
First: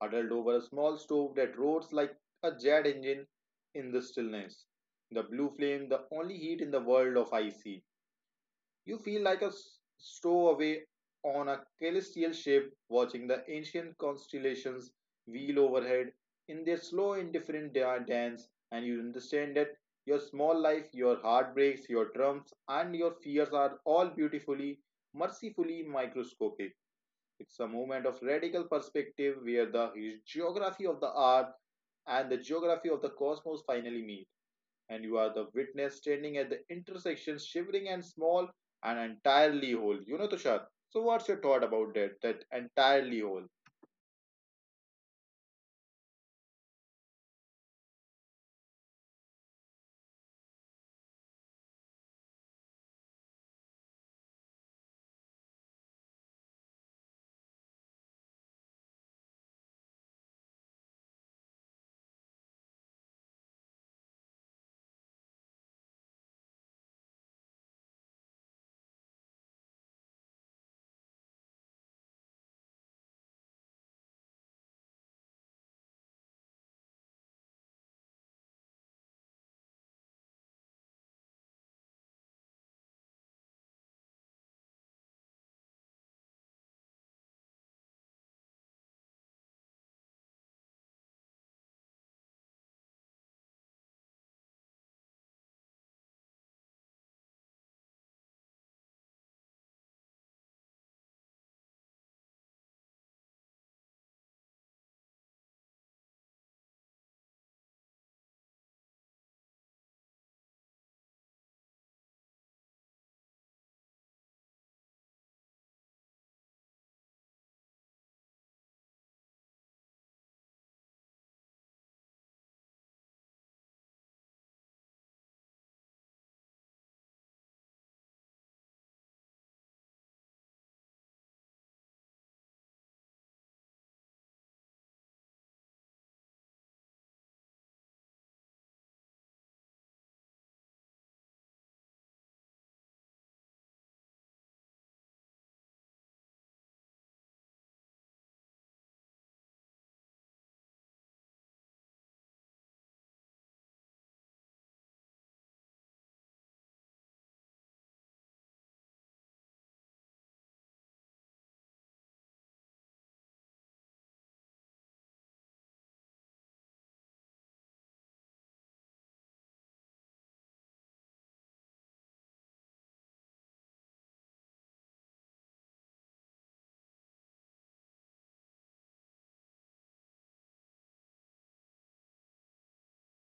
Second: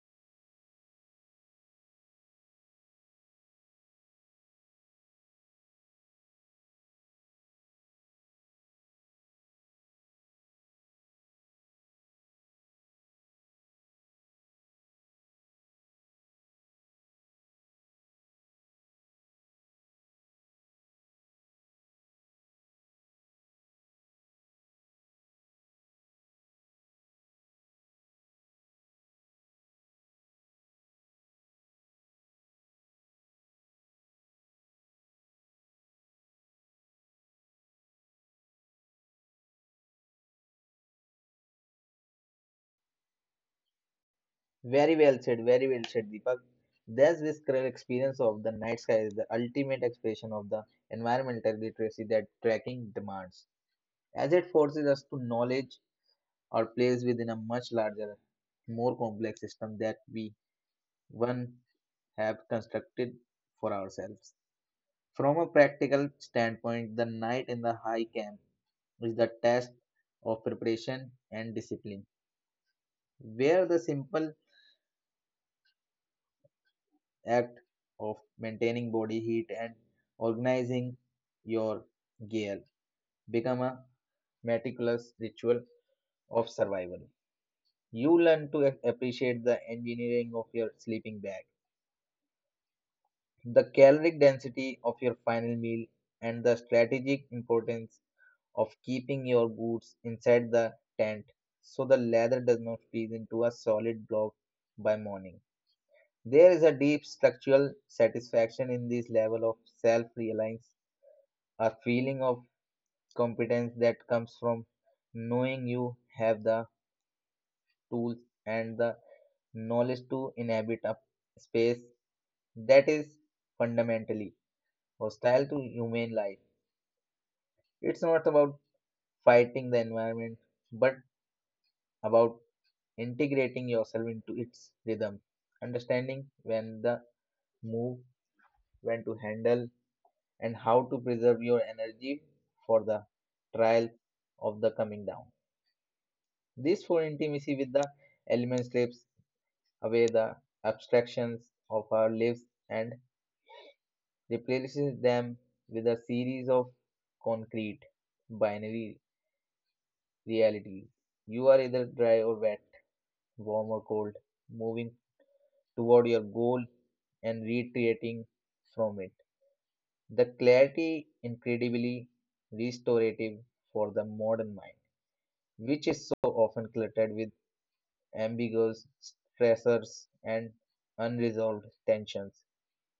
Speaker 1: huddled over a small stove that roars like a jet engine in the stillness. The blue flame, the only heat in the world of ice, you feel like a stowaway on a celestial ship watching the ancient constellations wheel overhead in their slow, indifferent dance, and you understand that your small life, your heartbreaks, your triumphs, and your fears are all beautifully, mercifully microscopic. It's a moment of radical perspective where the geography of the art and the geography of the cosmos finally meet, and you are the witness standing at the intersection, shivering and small and entirely whole. You know, Tushar. So, what's your thought about that? That entirely whole.
Speaker 2: Very well said, Deepak. Thus, this current experience of the night sky is the ultimate expression of the environmental literacy that tracking demands. As it forces us to knowledge our place within a much larger, more complex system that we one have constructed for ourselves. From a practical standpoint, the night in the high camp is the test of preparation and discipline, where the simple act of maintaining body heat and organizing your gear become a meticulous ritual of survival. You learn to appreciate the engineering of your sleeping bag, the caloric density of your final meal, and the strategic importance of keeping your boots inside the tent so the leather does not freeze into a solid block by morning. There is a deep structural satisfaction in this level of self reliance, a feeling of competence that comes from knowing you have the tools and the knowledge to inhabit a space that is fundamentally hostile to human life. It's not about fighting the environment, but about integrating yourself into its rhythm, understanding when the move, when to handle, and how to preserve your energy for the trial of the coming down. This for intimacy with the elements slips away the abstractions of our lives and replaces them with a series of concrete binary realities. You are either dry or wet, warm or cold, moving toward your goal and retreating from it. The clarity incredibly restorative for the modern mind, which is so often cluttered with ambiguous stressors and unresolved tensions.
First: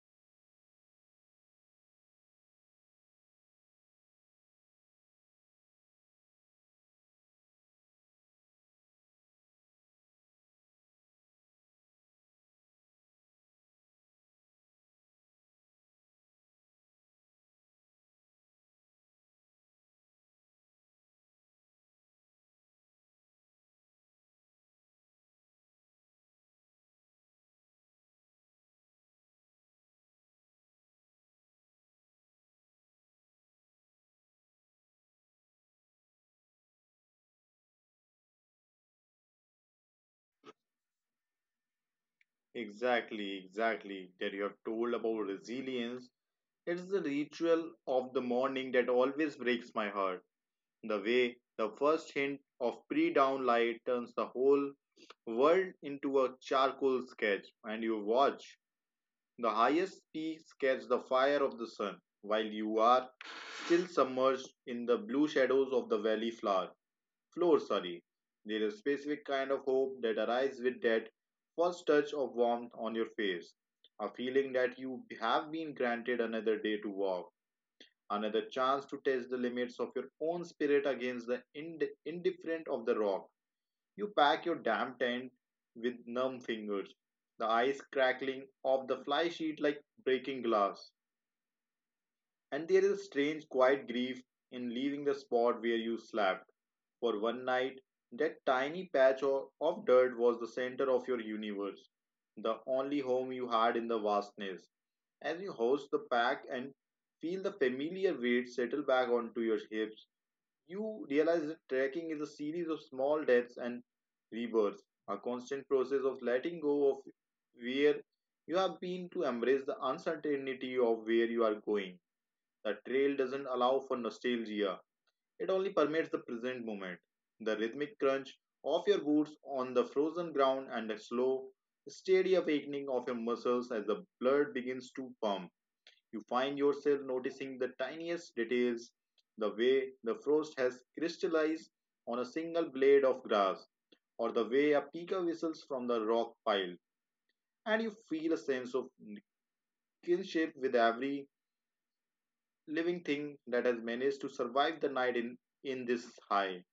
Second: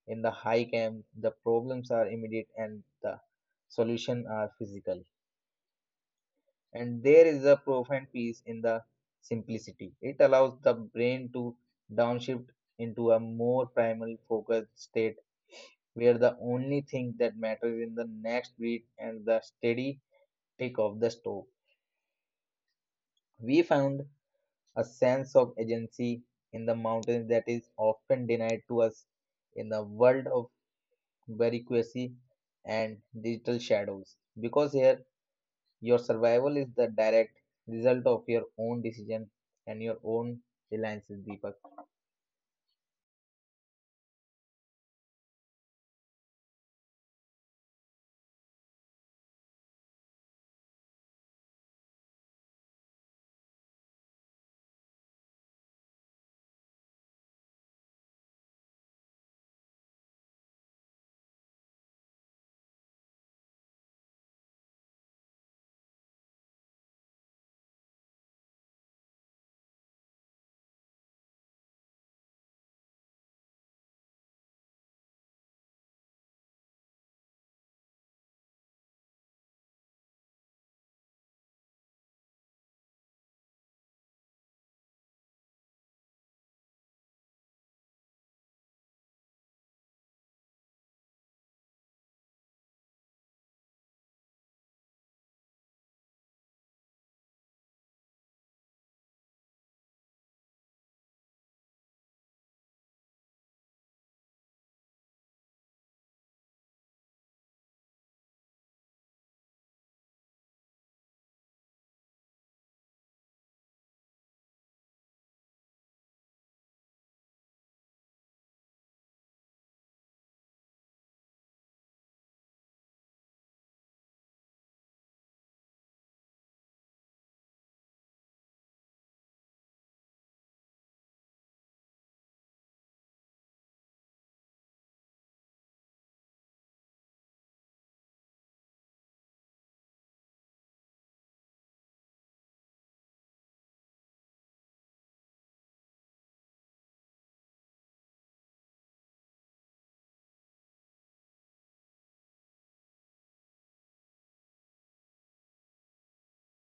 Speaker 2: In the high camp, the problems are immediate and the solutions are physical, and there is a profound peace in the simplicity. It allows the brain to downshift into a more primal focused state where the only thing that matters is the next beat and the steady tick of the stove. We found a sense of agency in the mountains that is often denied to us in the world of bureaucracy and digital shadows, because here your survival is the direct result of your own decision and your own reliances, Deepak.
Speaker 1: Exactly, exactly. That you have told about resilience. It is the ritual of the morning that always breaks my heart. The way the first hint of pre dawn light turns the whole world into a charcoal sketch, and you watch the highest peaks catch the fire of the sun while you are still submerged in the blue shadows of the valley floor, floor sorry There is a specific kind of hope that arises with that first touch of warmth on your face, a feeling that you have been granted another day to walk, another chance to test the limits of your own spirit against the indifferent of the rock. You pack your damn tent with numb fingers, the ice crackling off the fly sheet like breaking glass, and there is a strange, quiet grief in leaving the spot where you slept. For one night, that tiny patch of dirt was the center of your universe, the only home you had in the vastness. As you hoist the pack and feel the familiar weight settle back onto your hips, you realize that trekking is a series of small deaths and rebirths, a constant process of letting go of where you have been to embrace the uncertainty of where you are going. The trail doesn't allow for nostalgia; it only permits the present moment. The rhythmic crunch of your boots on the frozen ground and the slow, steady awakening of your muscles as the blood begins to pump. You find yourself noticing the tiniest details, the way the frost has crystallized on a single blade of grass, or the way a pika whistles from the rock pile, and you feel a sense of kinship with every living thing that has managed to survive the night in this high,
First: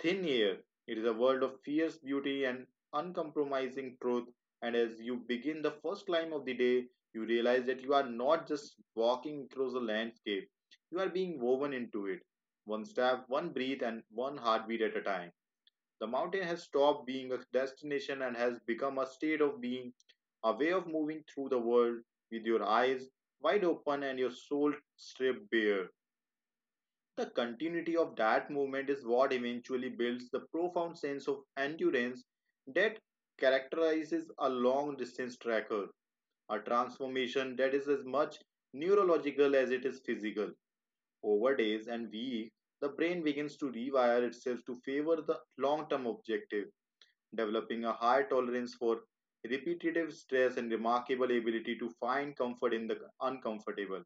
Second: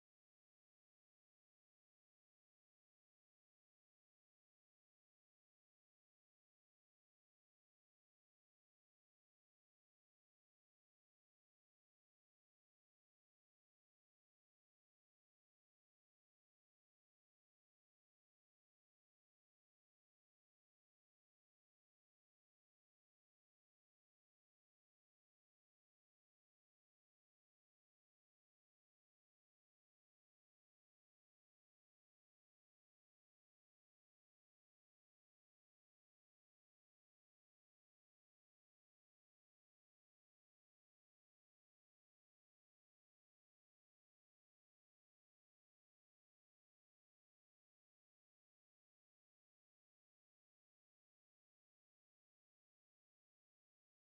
Speaker 1: thin air. It is a world of fierce beauty and uncompromising truth. And as you begin the first climb of the day, you realize that you are not just walking across the landscape, you are being woven into it. One step, one breath, and one heartbeat at a time. The mountain has stopped being a destination and has become a state of being, a way of moving through the world with your eyes wide open and your soul stripped bare. The continuity of that movement is what eventually builds the profound sense of endurance that characterizes a long distance tracker, a transformation that is as much neurological as it is physical. Over days and weeks, the brain begins to rewire itself to favor the long term objective, developing a high tolerance for repetitive stress and remarkable ability to find comfort in the uncomfortable.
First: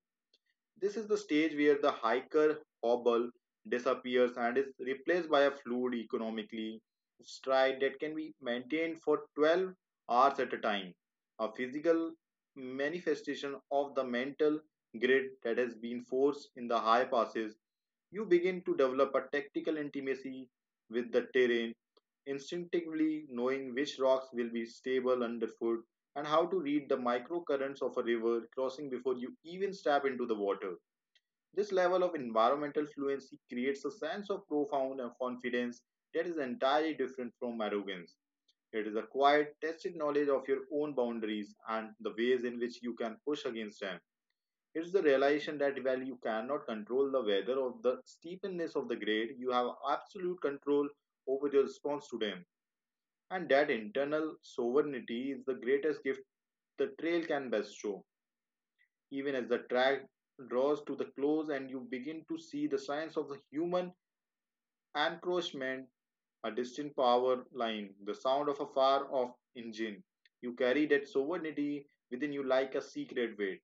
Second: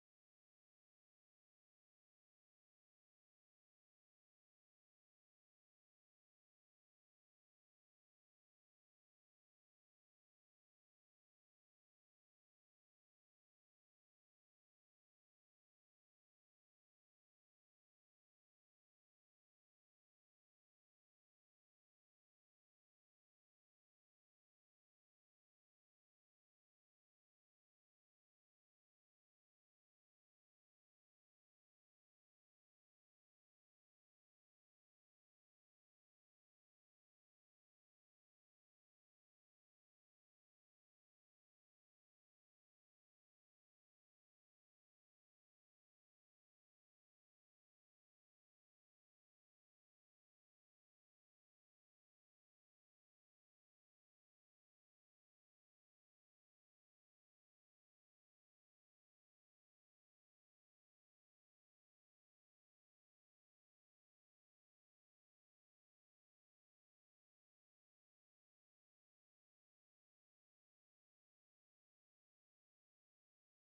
Speaker 1: This is the stage where the hiker hobble disappears and is replaced by a fluid economically stride that can be maintained for 12 hours at a time. A physical manifestation of the mental grid that has been forced in the high passes, you begin to develop a tactical intimacy with the terrain, instinctively knowing which rocks will be stable underfoot and how to read the microcurrents of a river crossing before you even step into the water. This level of environmental fluency creates a sense of profound confidence that is entirely different from arrogance. It is a quiet, tested knowledge of your own boundaries and the ways in which you can push against them. It is the realization that while you cannot control the weather or the steepness of the grade, you have absolute control over your response to them. And that internal sovereignty is the greatest gift the trail can bestow, even as the track draws to the close and you begin to see the signs of the human encroachment, a distant power line, the sound of a far off engine. You carry that sovereignty within you like a secret weight.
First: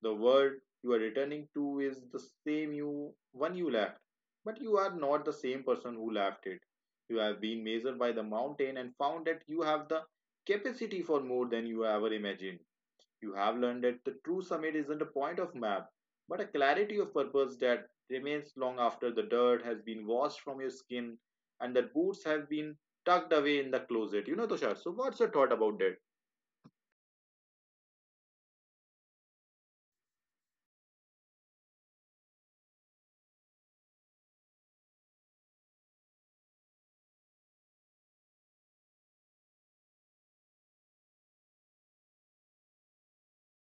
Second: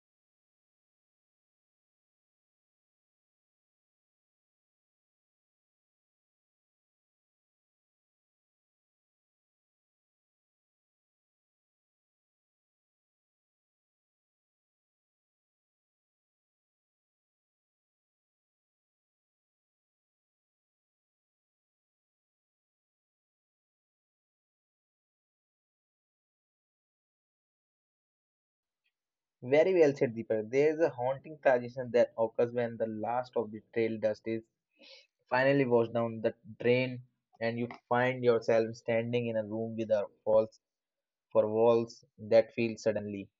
Speaker 1: The world you are returning to is the same you one you left, but you are not the same person who left it. You have been measured by the mountain and found that you have the capacity for more than you ever imagined. You have learned that the true summit isn't a point of map, but a clarity of purpose that remains long after the dirt has been washed from your skin and the boots have been tucked away in the closet. You know, Tushar. So, what's your thought about that?
Speaker 2: Very well said, Deepak. There is a haunting transition that occurs when the last of the trail dust is finally washed down the drain, and you find yourself standing in a room with a walls for walls that feel suddenly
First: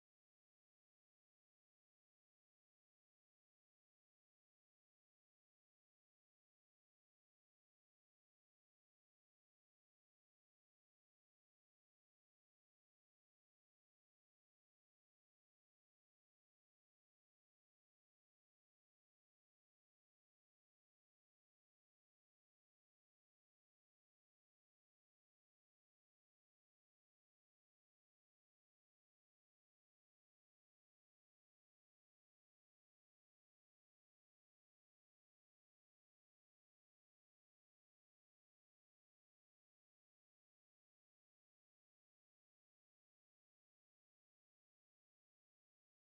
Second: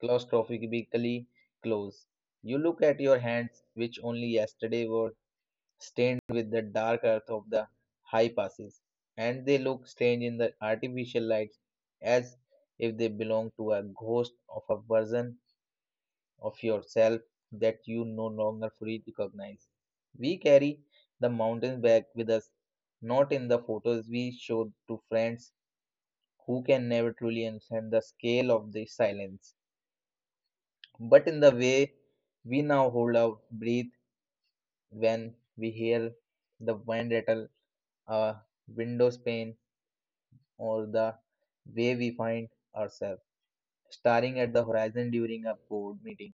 Speaker 2: claustrophobically close. You look at your hands, which only yesterday were stained with the dark earth of the high passes, and they look strange in the artificial lights, as if they belong to a ghost of a version of yourself that you no longer fully recognize. We carry the mountains back with us, not in the photos we show to friends who can never truly understand the scale of the silence, but in the way we now hold our breath when we hear the wind rattle a windows pane, or the way we find ourselves staring at the horizon during a board meeting,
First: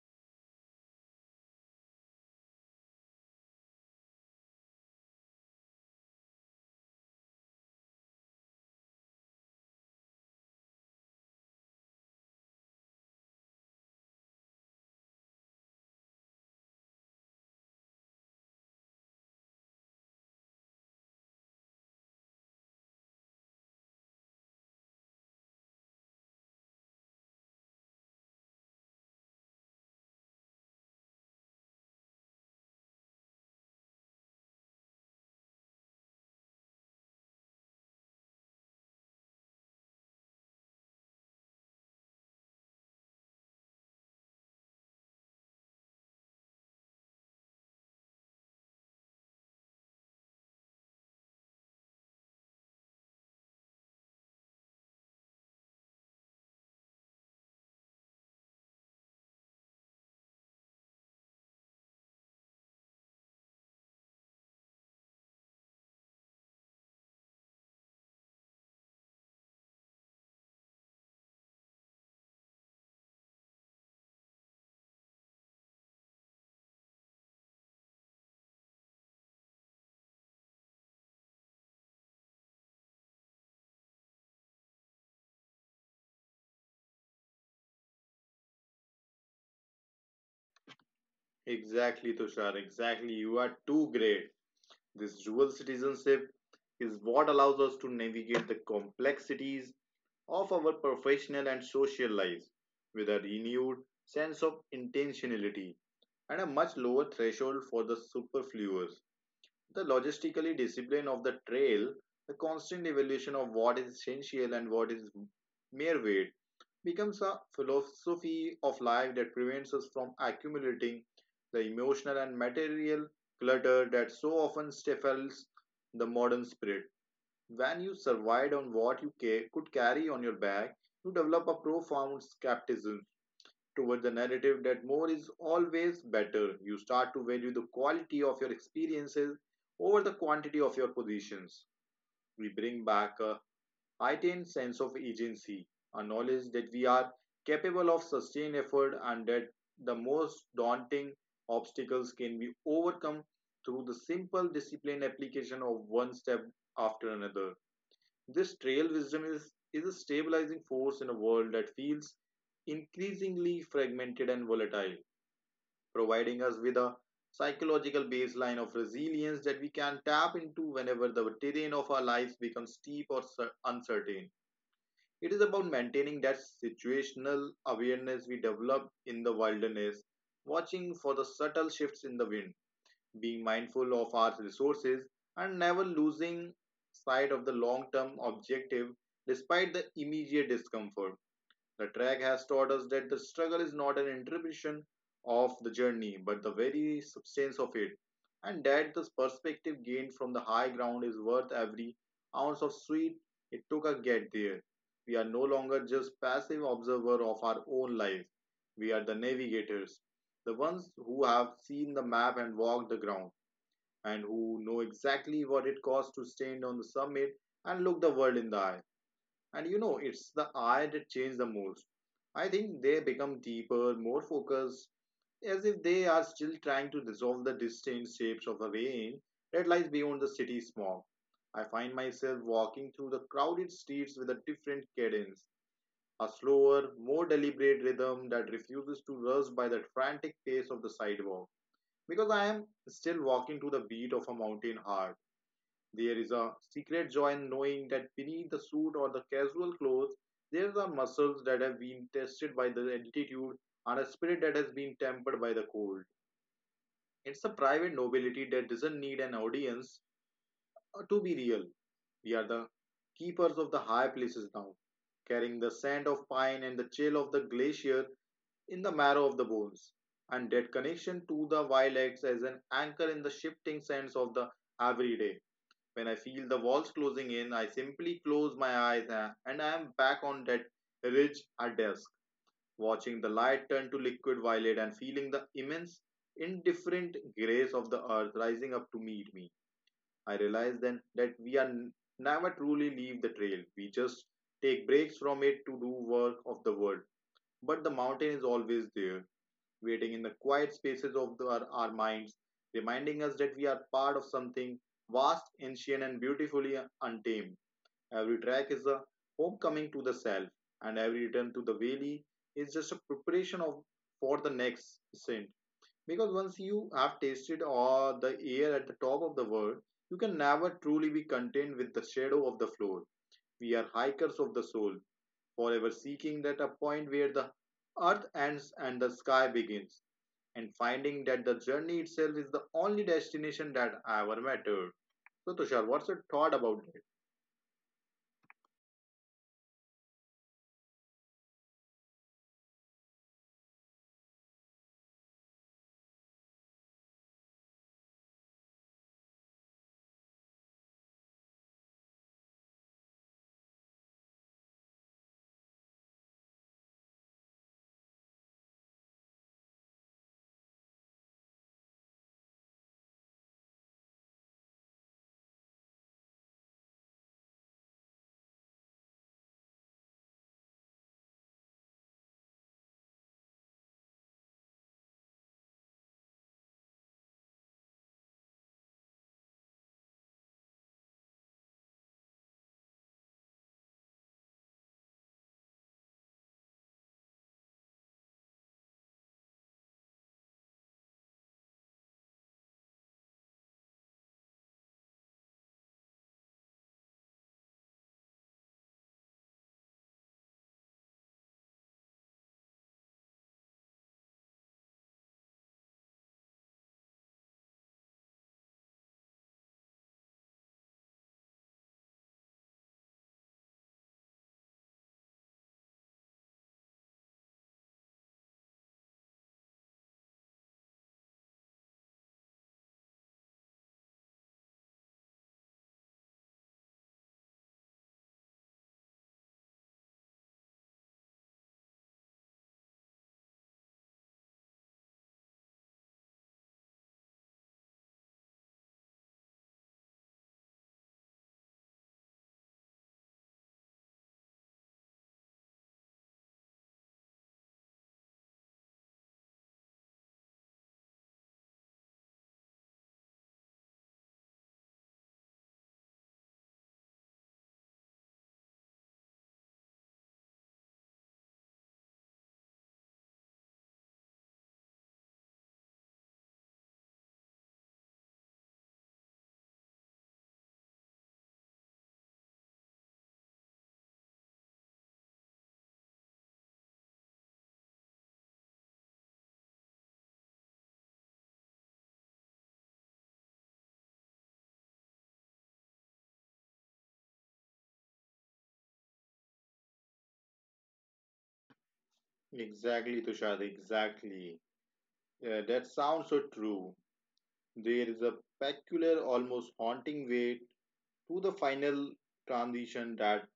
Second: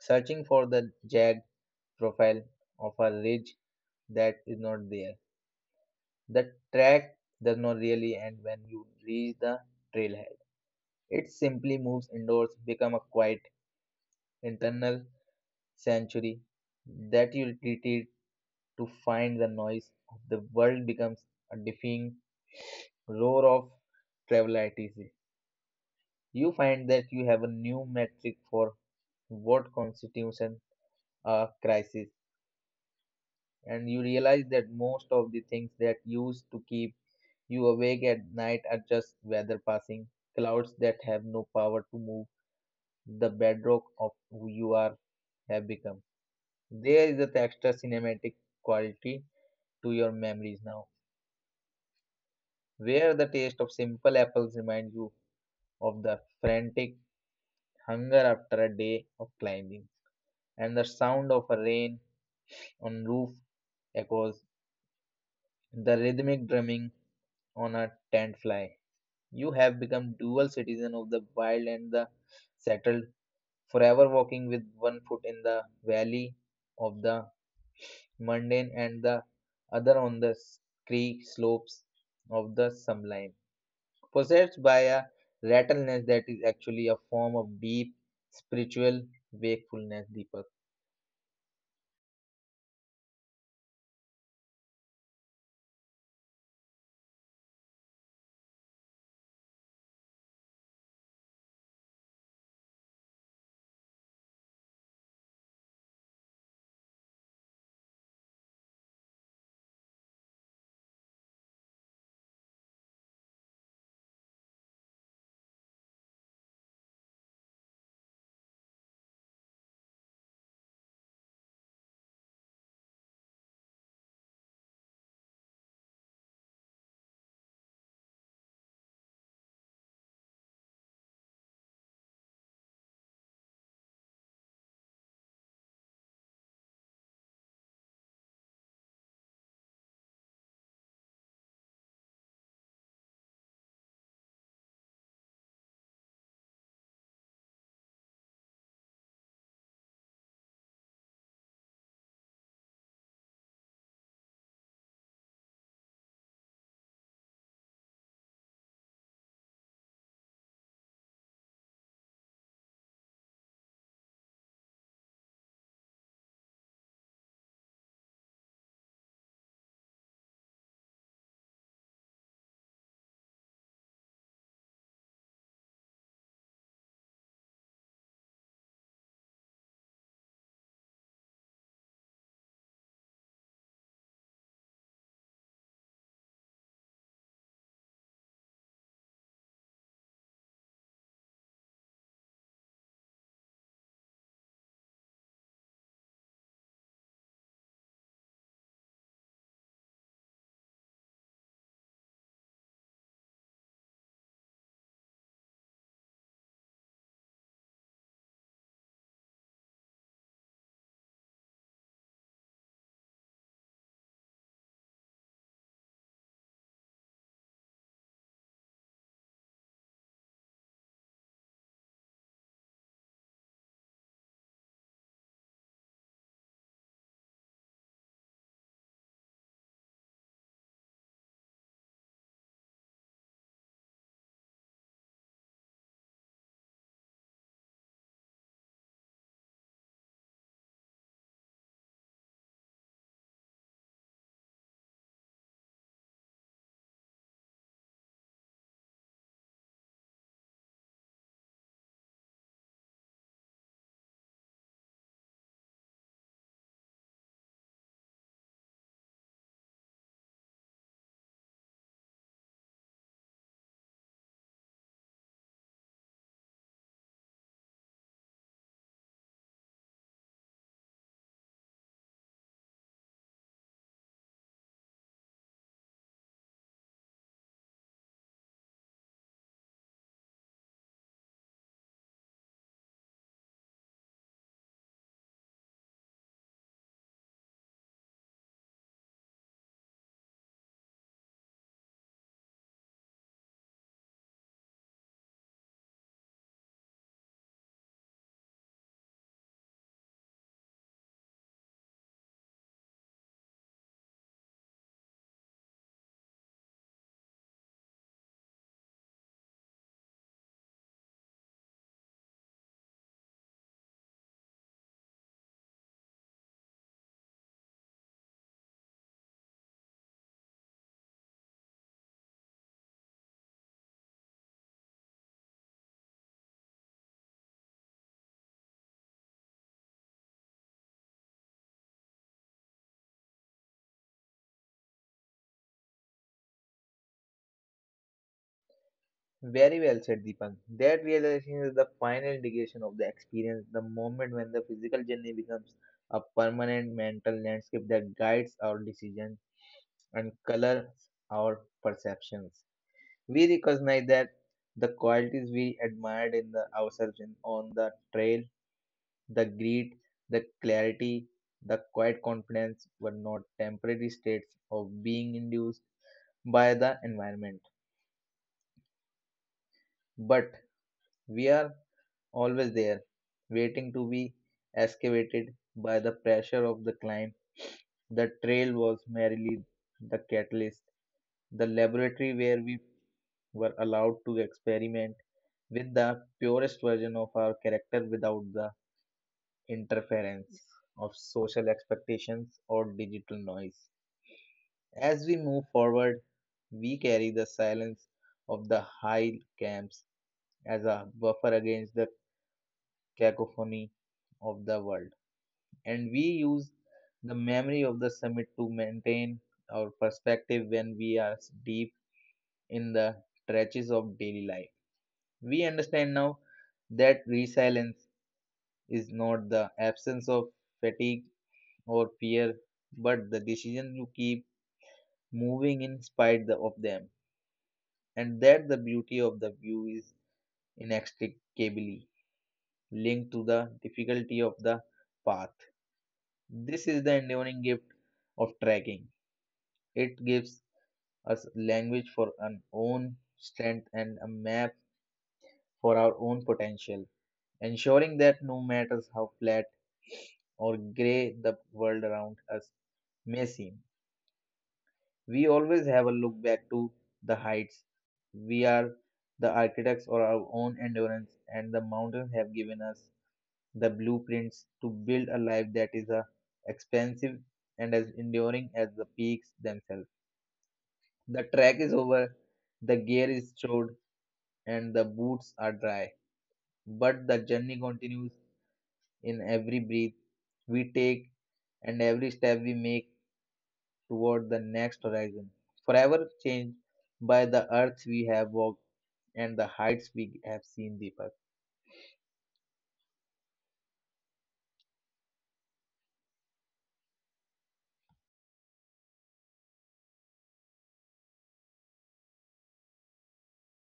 Speaker 2: searching for the jagged profile of a ridge that is not there. The track does not really end when you reach the trailhead. It simply moves indoors, become a quiet internal sanctuary that you retreat to find the noise of the world becomes a deafening roar of travel ITC. You find that you have a new metric for what constitutes a crisis, and you realize that most of the things that used to keep you awake at night are just weather, passing clouds that have no power to move the bedrock of who you are have become. There is a extra cinematic quality to your memories now, where the taste of simple apples reminds you of the frantic hunger after a day of climbing, and the sound of a rain on roof echoes, the rhythmic drumming on a tent fly. You have become dual citizen of the wild and the settled, forever walking with one foot in the valley of the mundane and the other on the creek slopes of the sublime. Possessed by a rattleness that is actually a form of deep spiritual wakefulness, deeper.
Speaker 1: Exactly, Tushar. Exactly. You are too great. This dual citizenship is what allows us to navigate the complexities of our professional and social lives with a renewed sense of intentionality and a much lower threshold for the superfluous. The logistically discipline of the trail, the constant evolution of what is essential and what is mere weight, becomes a philosophy of life that prevents us from accumulating the emotional and material clutter that so often stifles the modern spirit. When you survived on what you could carry on your back, you develop a profound skepticism towards the narrative that more is always better. You start to value the quality of your experiences over the quantity of your positions. We bring back a heightened sense of agency, a knowledge that we are capable of sustained effort and that the most daunting obstacles can be overcome through the simple disciplined application of one step after another. This trail wisdom is a stabilizing force in a world that feels increasingly fragmented and volatile, providing us with a psychological baseline of resilience that we can tap into whenever the terrain of our lives becomes steep or uncertain. It is about maintaining that situational awareness we develop in the wilderness, watching for the subtle shifts in the wind, being mindful of our resources, and never losing sight of the long term objective despite the immediate discomfort. The track has taught us that the struggle is not an interruption of the journey, but the very substance of it, and that the perspective gained from the high ground is worth every ounce of sweat it took to get there. We are no longer just passive observer of our own lives. We are the navigators, the ones who have seen the map and walked the ground and who know exactly what it costs to stand on the summit and look the world in the eye. And you know, it's the eye that changes the most. I think they become deeper, more focused, as if they are still trying to dissolve the distant shapes of the rain that lies beyond the city smog. I find myself walking through the crowded streets with a different cadence, a slower, more deliberate rhythm that refuses to rush by the frantic pace of the sidewalk, because I am still walking to the beat of a mountain heart. There is a secret joy in knowing that beneath the suit or the casual clothes, there are muscles that have been tested by the altitude and a spirit that has been tempered by the cold. It's a private nobility that doesn't need an audience to be real. We are the keepers of the high places now, carrying the scent of pine and the chill of the glacier in the marrow of the bones. And that connection to the wild acts as an anchor in the shifting sands of the everyday when I feel the walls closing in, I simply close my eyes and I am back on that ridge at dusk, watching the light turn to liquid violet and feeling the immense, indifferent grace of the earth rising up to meet me. I realize then that never truly leave the trail. We just take breaks from it to do work of the world. But the mountain is always there, waiting in the quiet spaces of our minds, reminding us that we are part of something vast, ancient, and beautifully untamed. Every track is a homecoming to the self, and every return to the valley is just a preparation of for the next ascent. Because once you have tasted all the air at the top of the world, you can never truly be content with the shadow of the floor. We are hikers of the soul, forever seeking that a point where the earth ends and the sky begins and finding that the journey itself is the only destination that ever mattered. So, Tushar, what's your thought about it?
Speaker 2: Very well said, Deepak. That realization is the final integration of the experience, the moment when the physical journey becomes a permanent mental landscape that guides our decisions and color our perceptions. We recognize that the qualities we admired in the ourselves in, on the trail, the grit, the clarity, the quiet confidence were not temporary states of being induced by the environment, but we are always there, waiting to be excavated by the pressure of the climb. The trail was merely the catalyst, the laboratory where we were allowed to experiment with the purest version of our character without the interference of social expectations or digital noise. As we move forward, we carry the silence of the high camps as a buffer against the cacophony of the world, and we use the memory of the summit to maintain our perspective when we are deep in the trenches of daily life. We understand now that resilience is not the absence of fatigue or fear, but the decision to keep moving in spite of them, and that the beauty of the view is inextricably linked to the difficulty of the path. This is the enduring gift of trekking. It gives a language for our own strength and a map for our own potential, ensuring that no matter how flat or grey the world around us may seem, we always have a look back to the heights. We are the architects of our own endurance, and the mountains have given us the blueprints to build a life that is as expansive and as enduring as the peaks themselves. The track is over, the gear is stored, and the boots are dry. But the journey continues in every breath we take and every step we make toward the next horizon, forever changed by the earths we have walked and the heights we have seen, Deepak.
Speaker 1: Exactly, Tushar, exactly. Yeah, that sounds so true. There is a peculiar, almost haunting way to the final transition, that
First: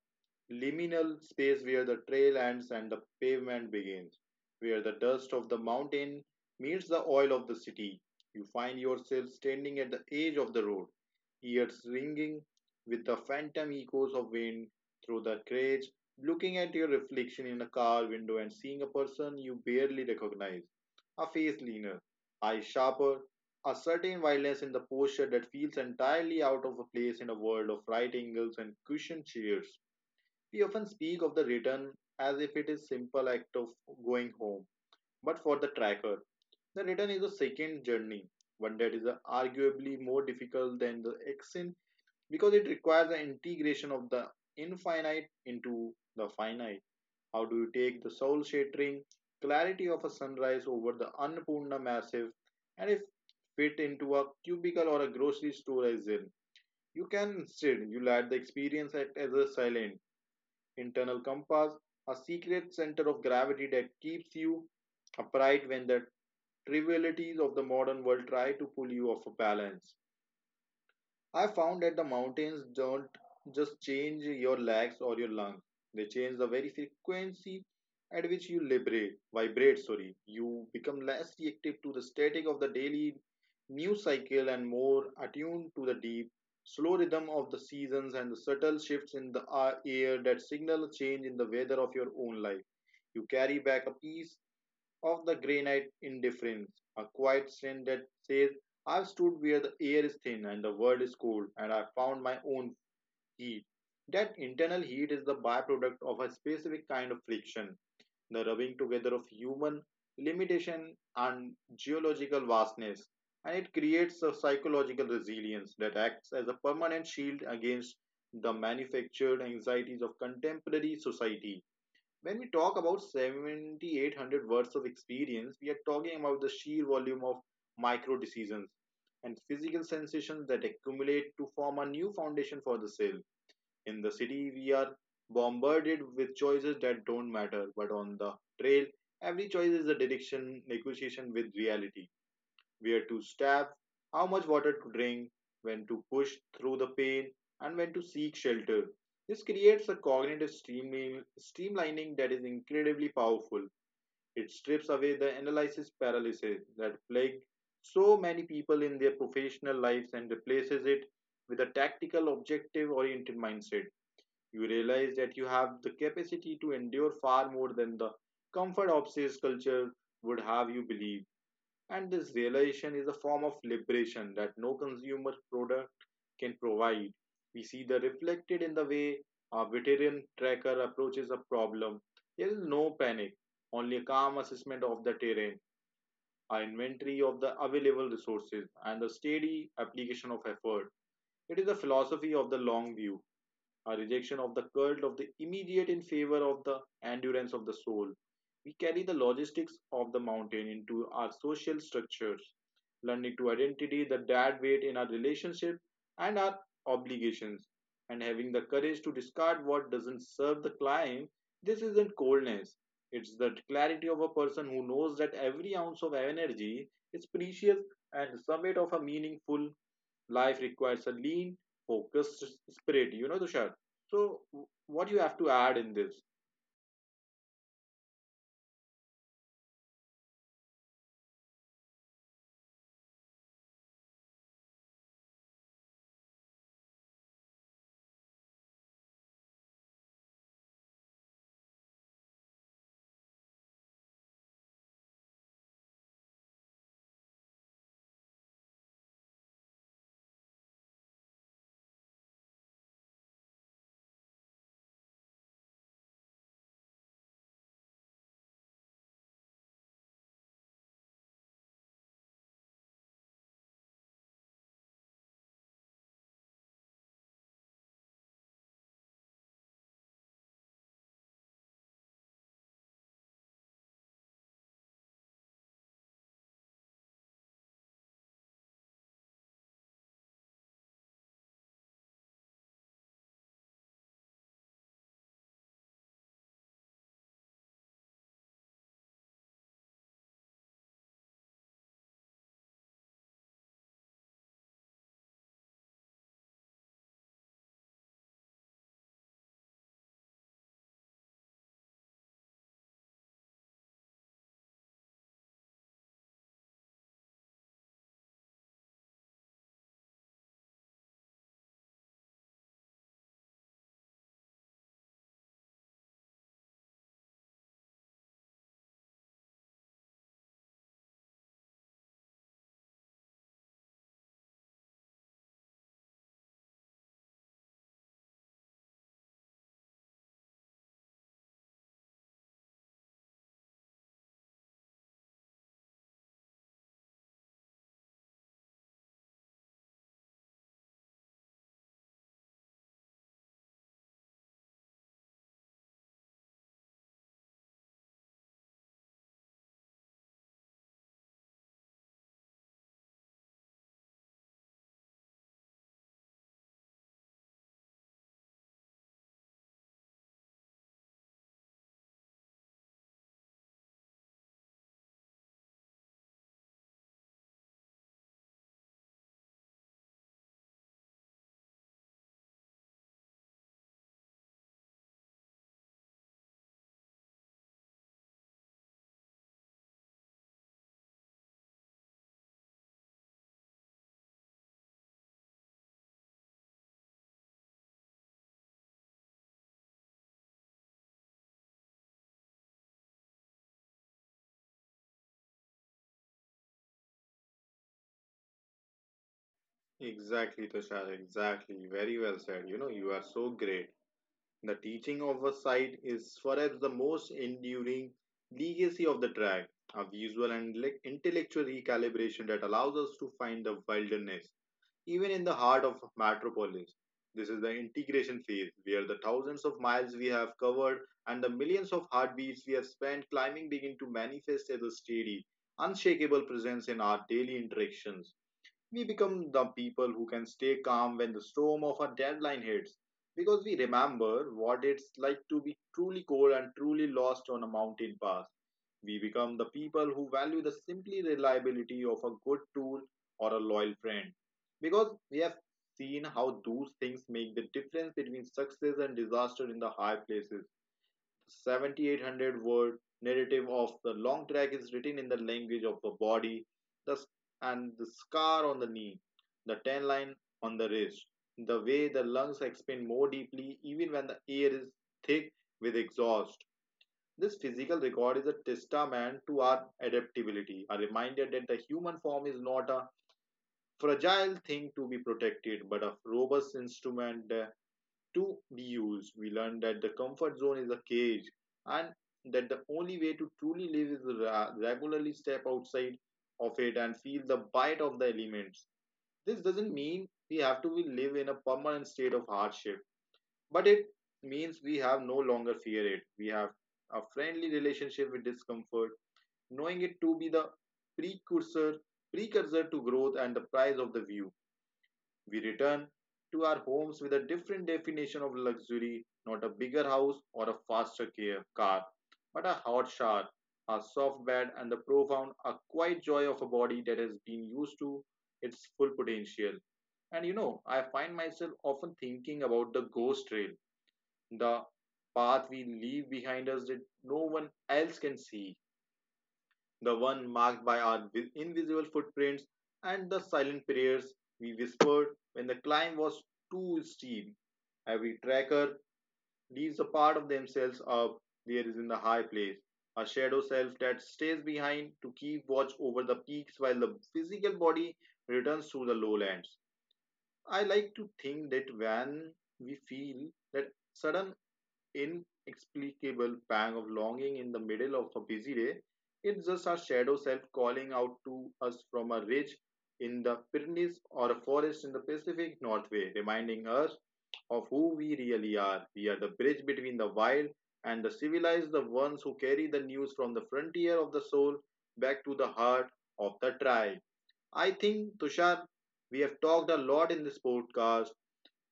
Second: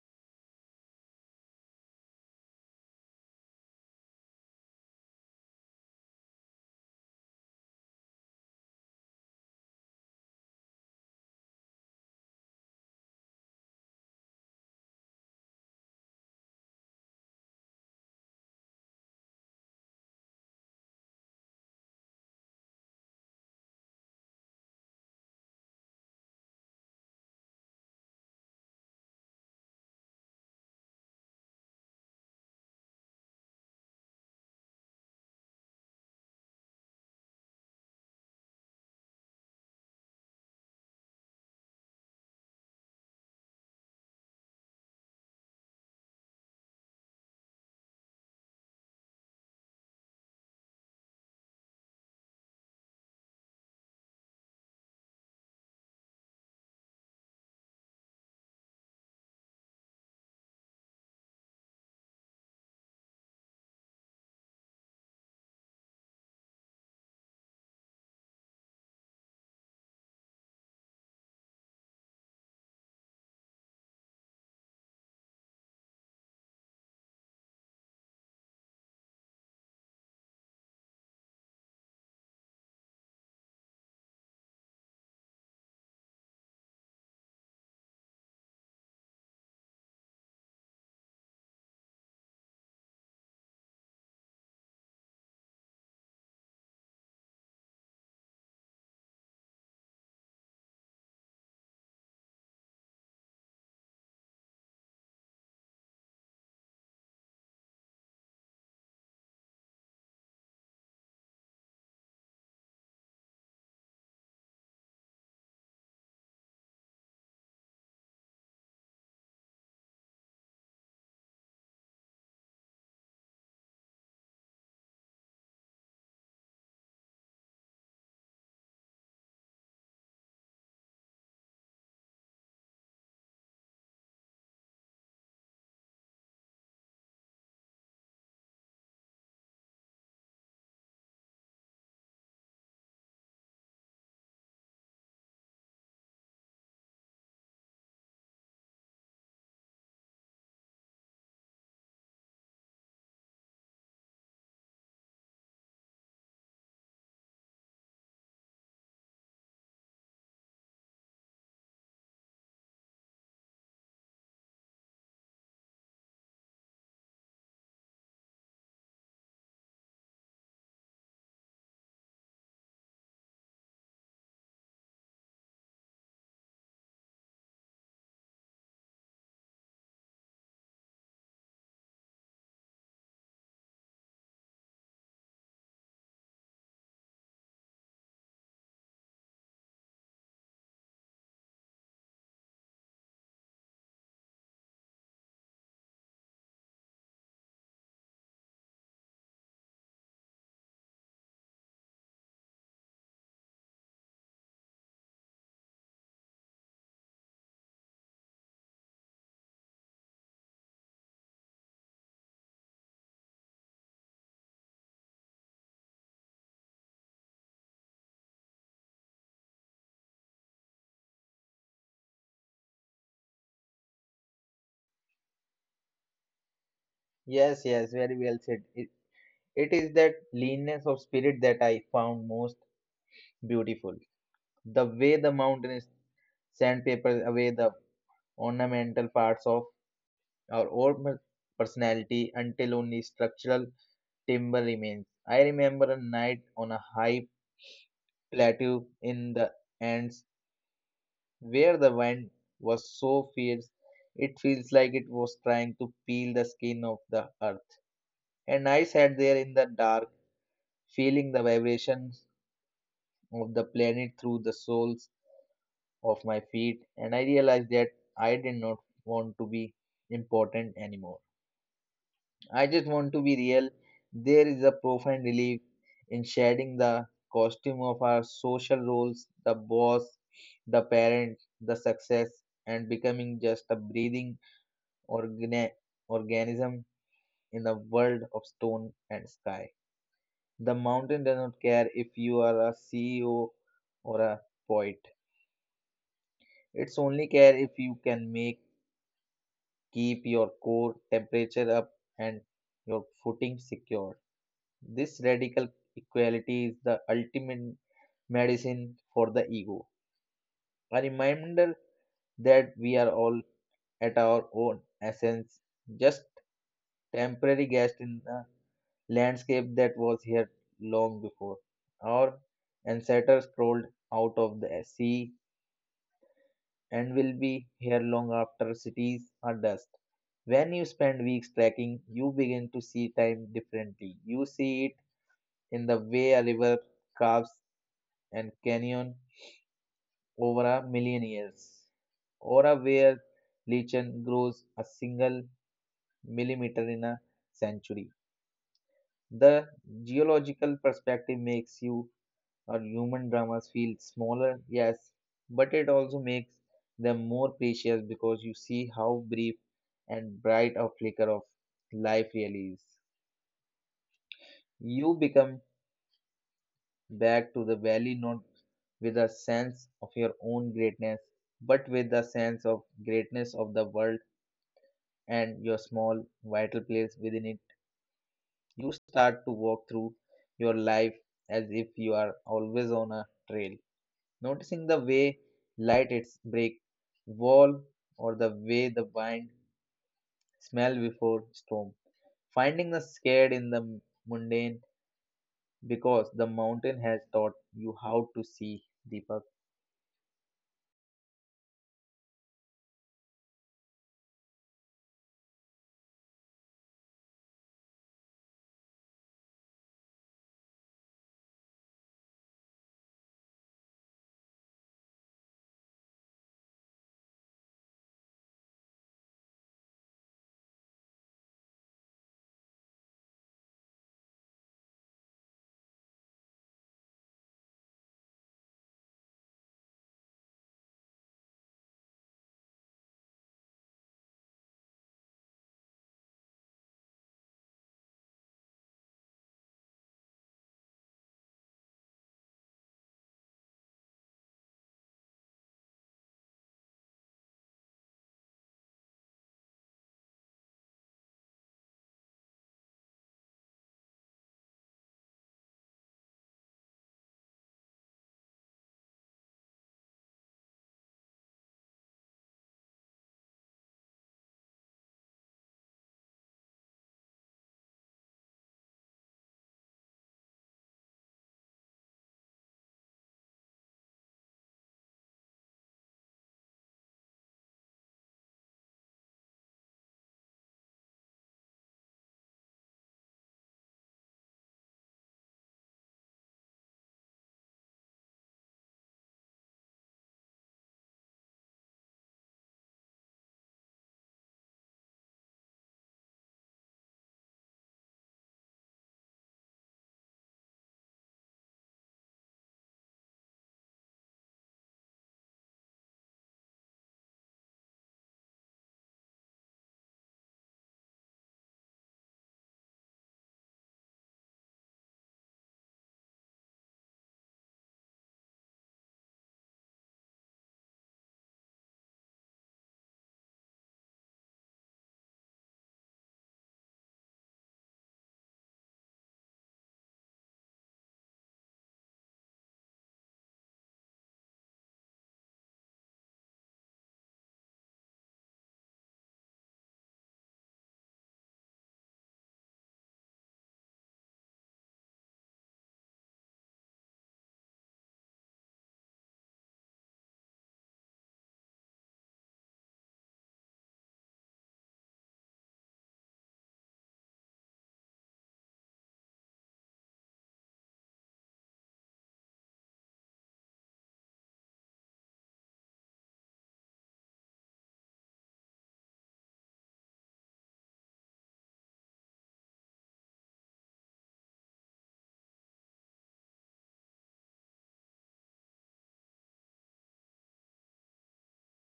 Speaker 1: liminal space where the trail ends and the pavement begins, where the dust of the mountain meets the oil of the city. You find yourself standing at the edge of the road, ears ringing with the phantom echoes of wind through the cage, looking at your reflection in a car window and seeing a person you barely recognize. A face leaner, eyes sharper, a certain violence in the posture that feels entirely out of place in a world of right angles and cushioned chairs. We often speak of the return as if it is simple act of going home, but for the tracker, the return is a second journey, one that is arguably more difficult than the ascent because it requires the integration of the infinite into the finite. How do you take the soul-shattering clarity of a sunrise over the Annapurna massive and if fit into a cubicle or a grocery store as in? You can instead you let the experience act as a silent internal compass, a secret center of gravity that keeps you upright when the trivialities of the modern world try to pull you off a balance. I found that the mountains don't just change your legs or your lungs. They change the very frequency at which you liberate, vibrate, sorry. You become less reactive to the static of the daily news cycle and more attuned to the deep, slow rhythm of the seasons and the subtle shifts in the air that signal a change in the weather of your own life. You carry back a piece of the granite indifference, a quiet strength that says, I've stood where the air is thin and the world is cold, and I found my own heat. That internal heat is the byproduct of a specific kind of friction, the rubbing together of human limitation and geological vastness, and it creates a psychological resilience that acts as a permanent shield against the manufactured anxieties of contemporary society. When we talk about 7,800 words of experience, we are talking about the sheer volume of micro decisions and physical sensations that accumulate to form a new foundation for the cell. In the city, we are bombarded with choices that don't matter, but on the trail, every choice is a direction negotiation with reality, where to stab, how much water to drink, when to push through the pain, and when to seek shelter. This creates a cognitive streamlining that is incredibly powerful. It strips away the analysis paralysis that plagued so many people in their professional lives and replaces it with a tactical, objective oriented mindset. You realize that you have the capacity to endure far more than the comfort obsessed culture would have you believe. And this realization is a form of liberation that no consumer product can provide. We see the reflected in the way a veteran tracker approaches a problem. There is no panic, only a calm assessment of the terrain, an inventory of the available resources, and the steady application of effort. It is the philosophy of the long view, a rejection of the cult of the immediate in favor of the endurance of the soul. We carry the logistics of the mountain into our social structures, learning to identify the dead weight in our relationship and our obligations, and having the courage to discard what doesn't serve the climb. This isn't coldness. It's the clarity of a person who knows that every ounce of energy is precious and the summit of a meaningful life requires a lean, focused spirit, you know, Tushar. So, what you have to add in this?
Speaker 2: Yes, yes, very well said. It is that leanness of spirit that I found most beautiful. The way the mountains sandpaper away the ornamental parts of our own personality until only structural timber remains. I remember a night on a high plateau in the Andes where the wind was so fierce it feels like it was trying to peel the skin of the earth. And I sat there in the dark, feeling the vibrations of the planet through the soles of my feet, and I realized that I did not want to be important anymore. I just want to be real. There is a profound relief in shedding the costume of our social roles, the boss, the parent, the success, and becoming just a breathing organ- organism in a world of stone and sky. The mountain does not care if you are a CEO or a poet. It's only care if you can make keep your core temperature up and your footing secure. This radical equality is the ultimate medicine for the ego. A reminder that we are all at our own essence, just temporary guests in the landscape that was here long before. Our ancestors crawled out of the sea and will be here long after cities are dust. When you spend weeks trekking, you begin to see time differently. You see it in the way a river carves and canyon over a million years, or a where lichen grows a single millimeter in a century. The geological perspective makes you or human dramas feel smaller, yes, but it also makes them more precious because you see how brief and bright a flicker of life really is. You become back to the valley not with a sense of your own greatness, but with the sense of greatness of the world and your small vital place within it. You start to walk through your life as if you are always on a trail, noticing the way light hits break wall or the way the wind smell before storm, finding the scared in the mundane because the mountain has taught you how to see deeper.
Speaker 1: Exactly, Tushar, exactly. Very well said. You know, you are so great. The teaching of a site is perhaps the most enduring legacy of the track, a visual and intellectual recalibration that allows us to find the wilderness even in the heart of metropolis. This is the integration phase where the thousands of miles we have covered and the millions of heartbeats we have spent climbing begin to manifest as a steady, unshakable presence in our daily interactions. We become the people who can stay calm when the storm of a deadline hits because we remember what it's like to be truly cold and truly lost on a mountain pass. We become the people who value the simply reliability of a good tool or a loyal friend because we have seen how those things make the difference between success and disaster in the high places. 7,800 word narrative of the long track is written in the language of the body, the, and the scar on the knee, the tan line on the wrist, the way the lungs expand more deeply even when the air is thick with exhaust. This physical record is a testament to our adaptability, a reminder that the human form is not a fragile thing to be protected, but a robust instrument to be used. We learn that the comfort zone is a cage and that the only way to truly live is regularly step outside of it and feel the bite of the elements. This doesn't mean we have to live in a permanent state of hardship, but it means we have no longer fear it. We have a friendly relationship with discomfort, knowing it to be the precursor precursor to growth and the prize of the view. We return to our homes with a different definition of luxury, not a bigger house or a faster car, but a hot shower, a soft bed, and the profound, a quiet joy of a body that has been used to its full potential. And you know, I find myself often thinking about the ghost trail, the path we leave behind us that no one else can see, the one marked by our invisible footprints and the silent prayers we whispered when the climb was too steep. Every tracker leaves a part of themselves up there is in the high place, a shadow self that stays behind to keep watch over the peaks while the physical body returns to the lowlands. I like to think that when we feel that sudden inexplicable pang of longing in the middle of a busy day, it's just our shadow self calling out to us from a ridge in the Pyrenees or a forest in the Pacific Northway, reminding us of who we really are. We are the bridge between the wild and the civilized, the ones who carry the news from the frontier of the soul back to the heart of the tribe. I think, Tushar, we have talked a lot in this podcast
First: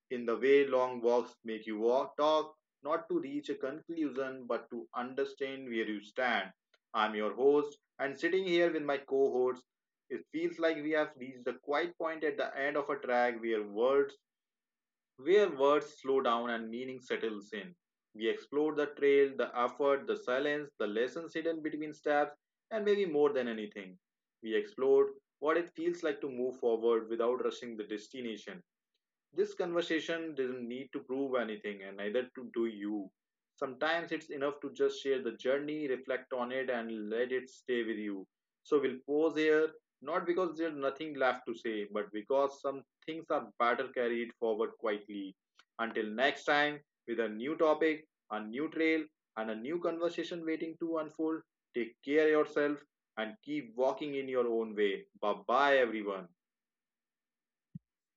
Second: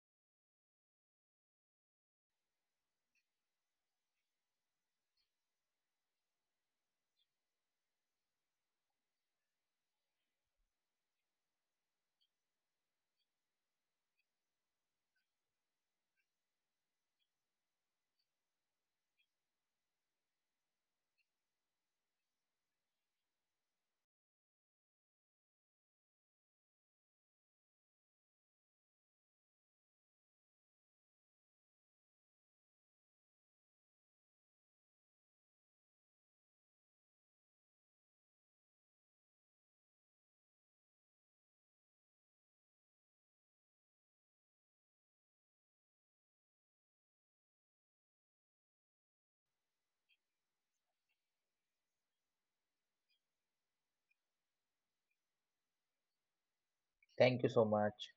Speaker 1: in the way long walks make you walk, talk, not to reach a conclusion, but to understand where you stand. I'm your host, and sitting here with my co host, it feels like we have reached the quiet point at the end of a track where words slow down and meaning settles in. We explore the trail, the effort, the silence, the lessons hidden between steps, and maybe more than anything, we explored what it feels like to move forward without rushing the destination. This conversation doesn't need to prove anything, and neither to do you. Sometimes it's enough to just share the journey, reflect on it, and let it stay with you. So we'll pause here, not because there's nothing left to say, but because some things are better carried forward quietly. Until next time, with a new topic, a new trail, and a new conversation waiting to unfold, take care of yourself and keep walking in your own way. Bye bye, everyone.
Speaker 2: Thank you so much.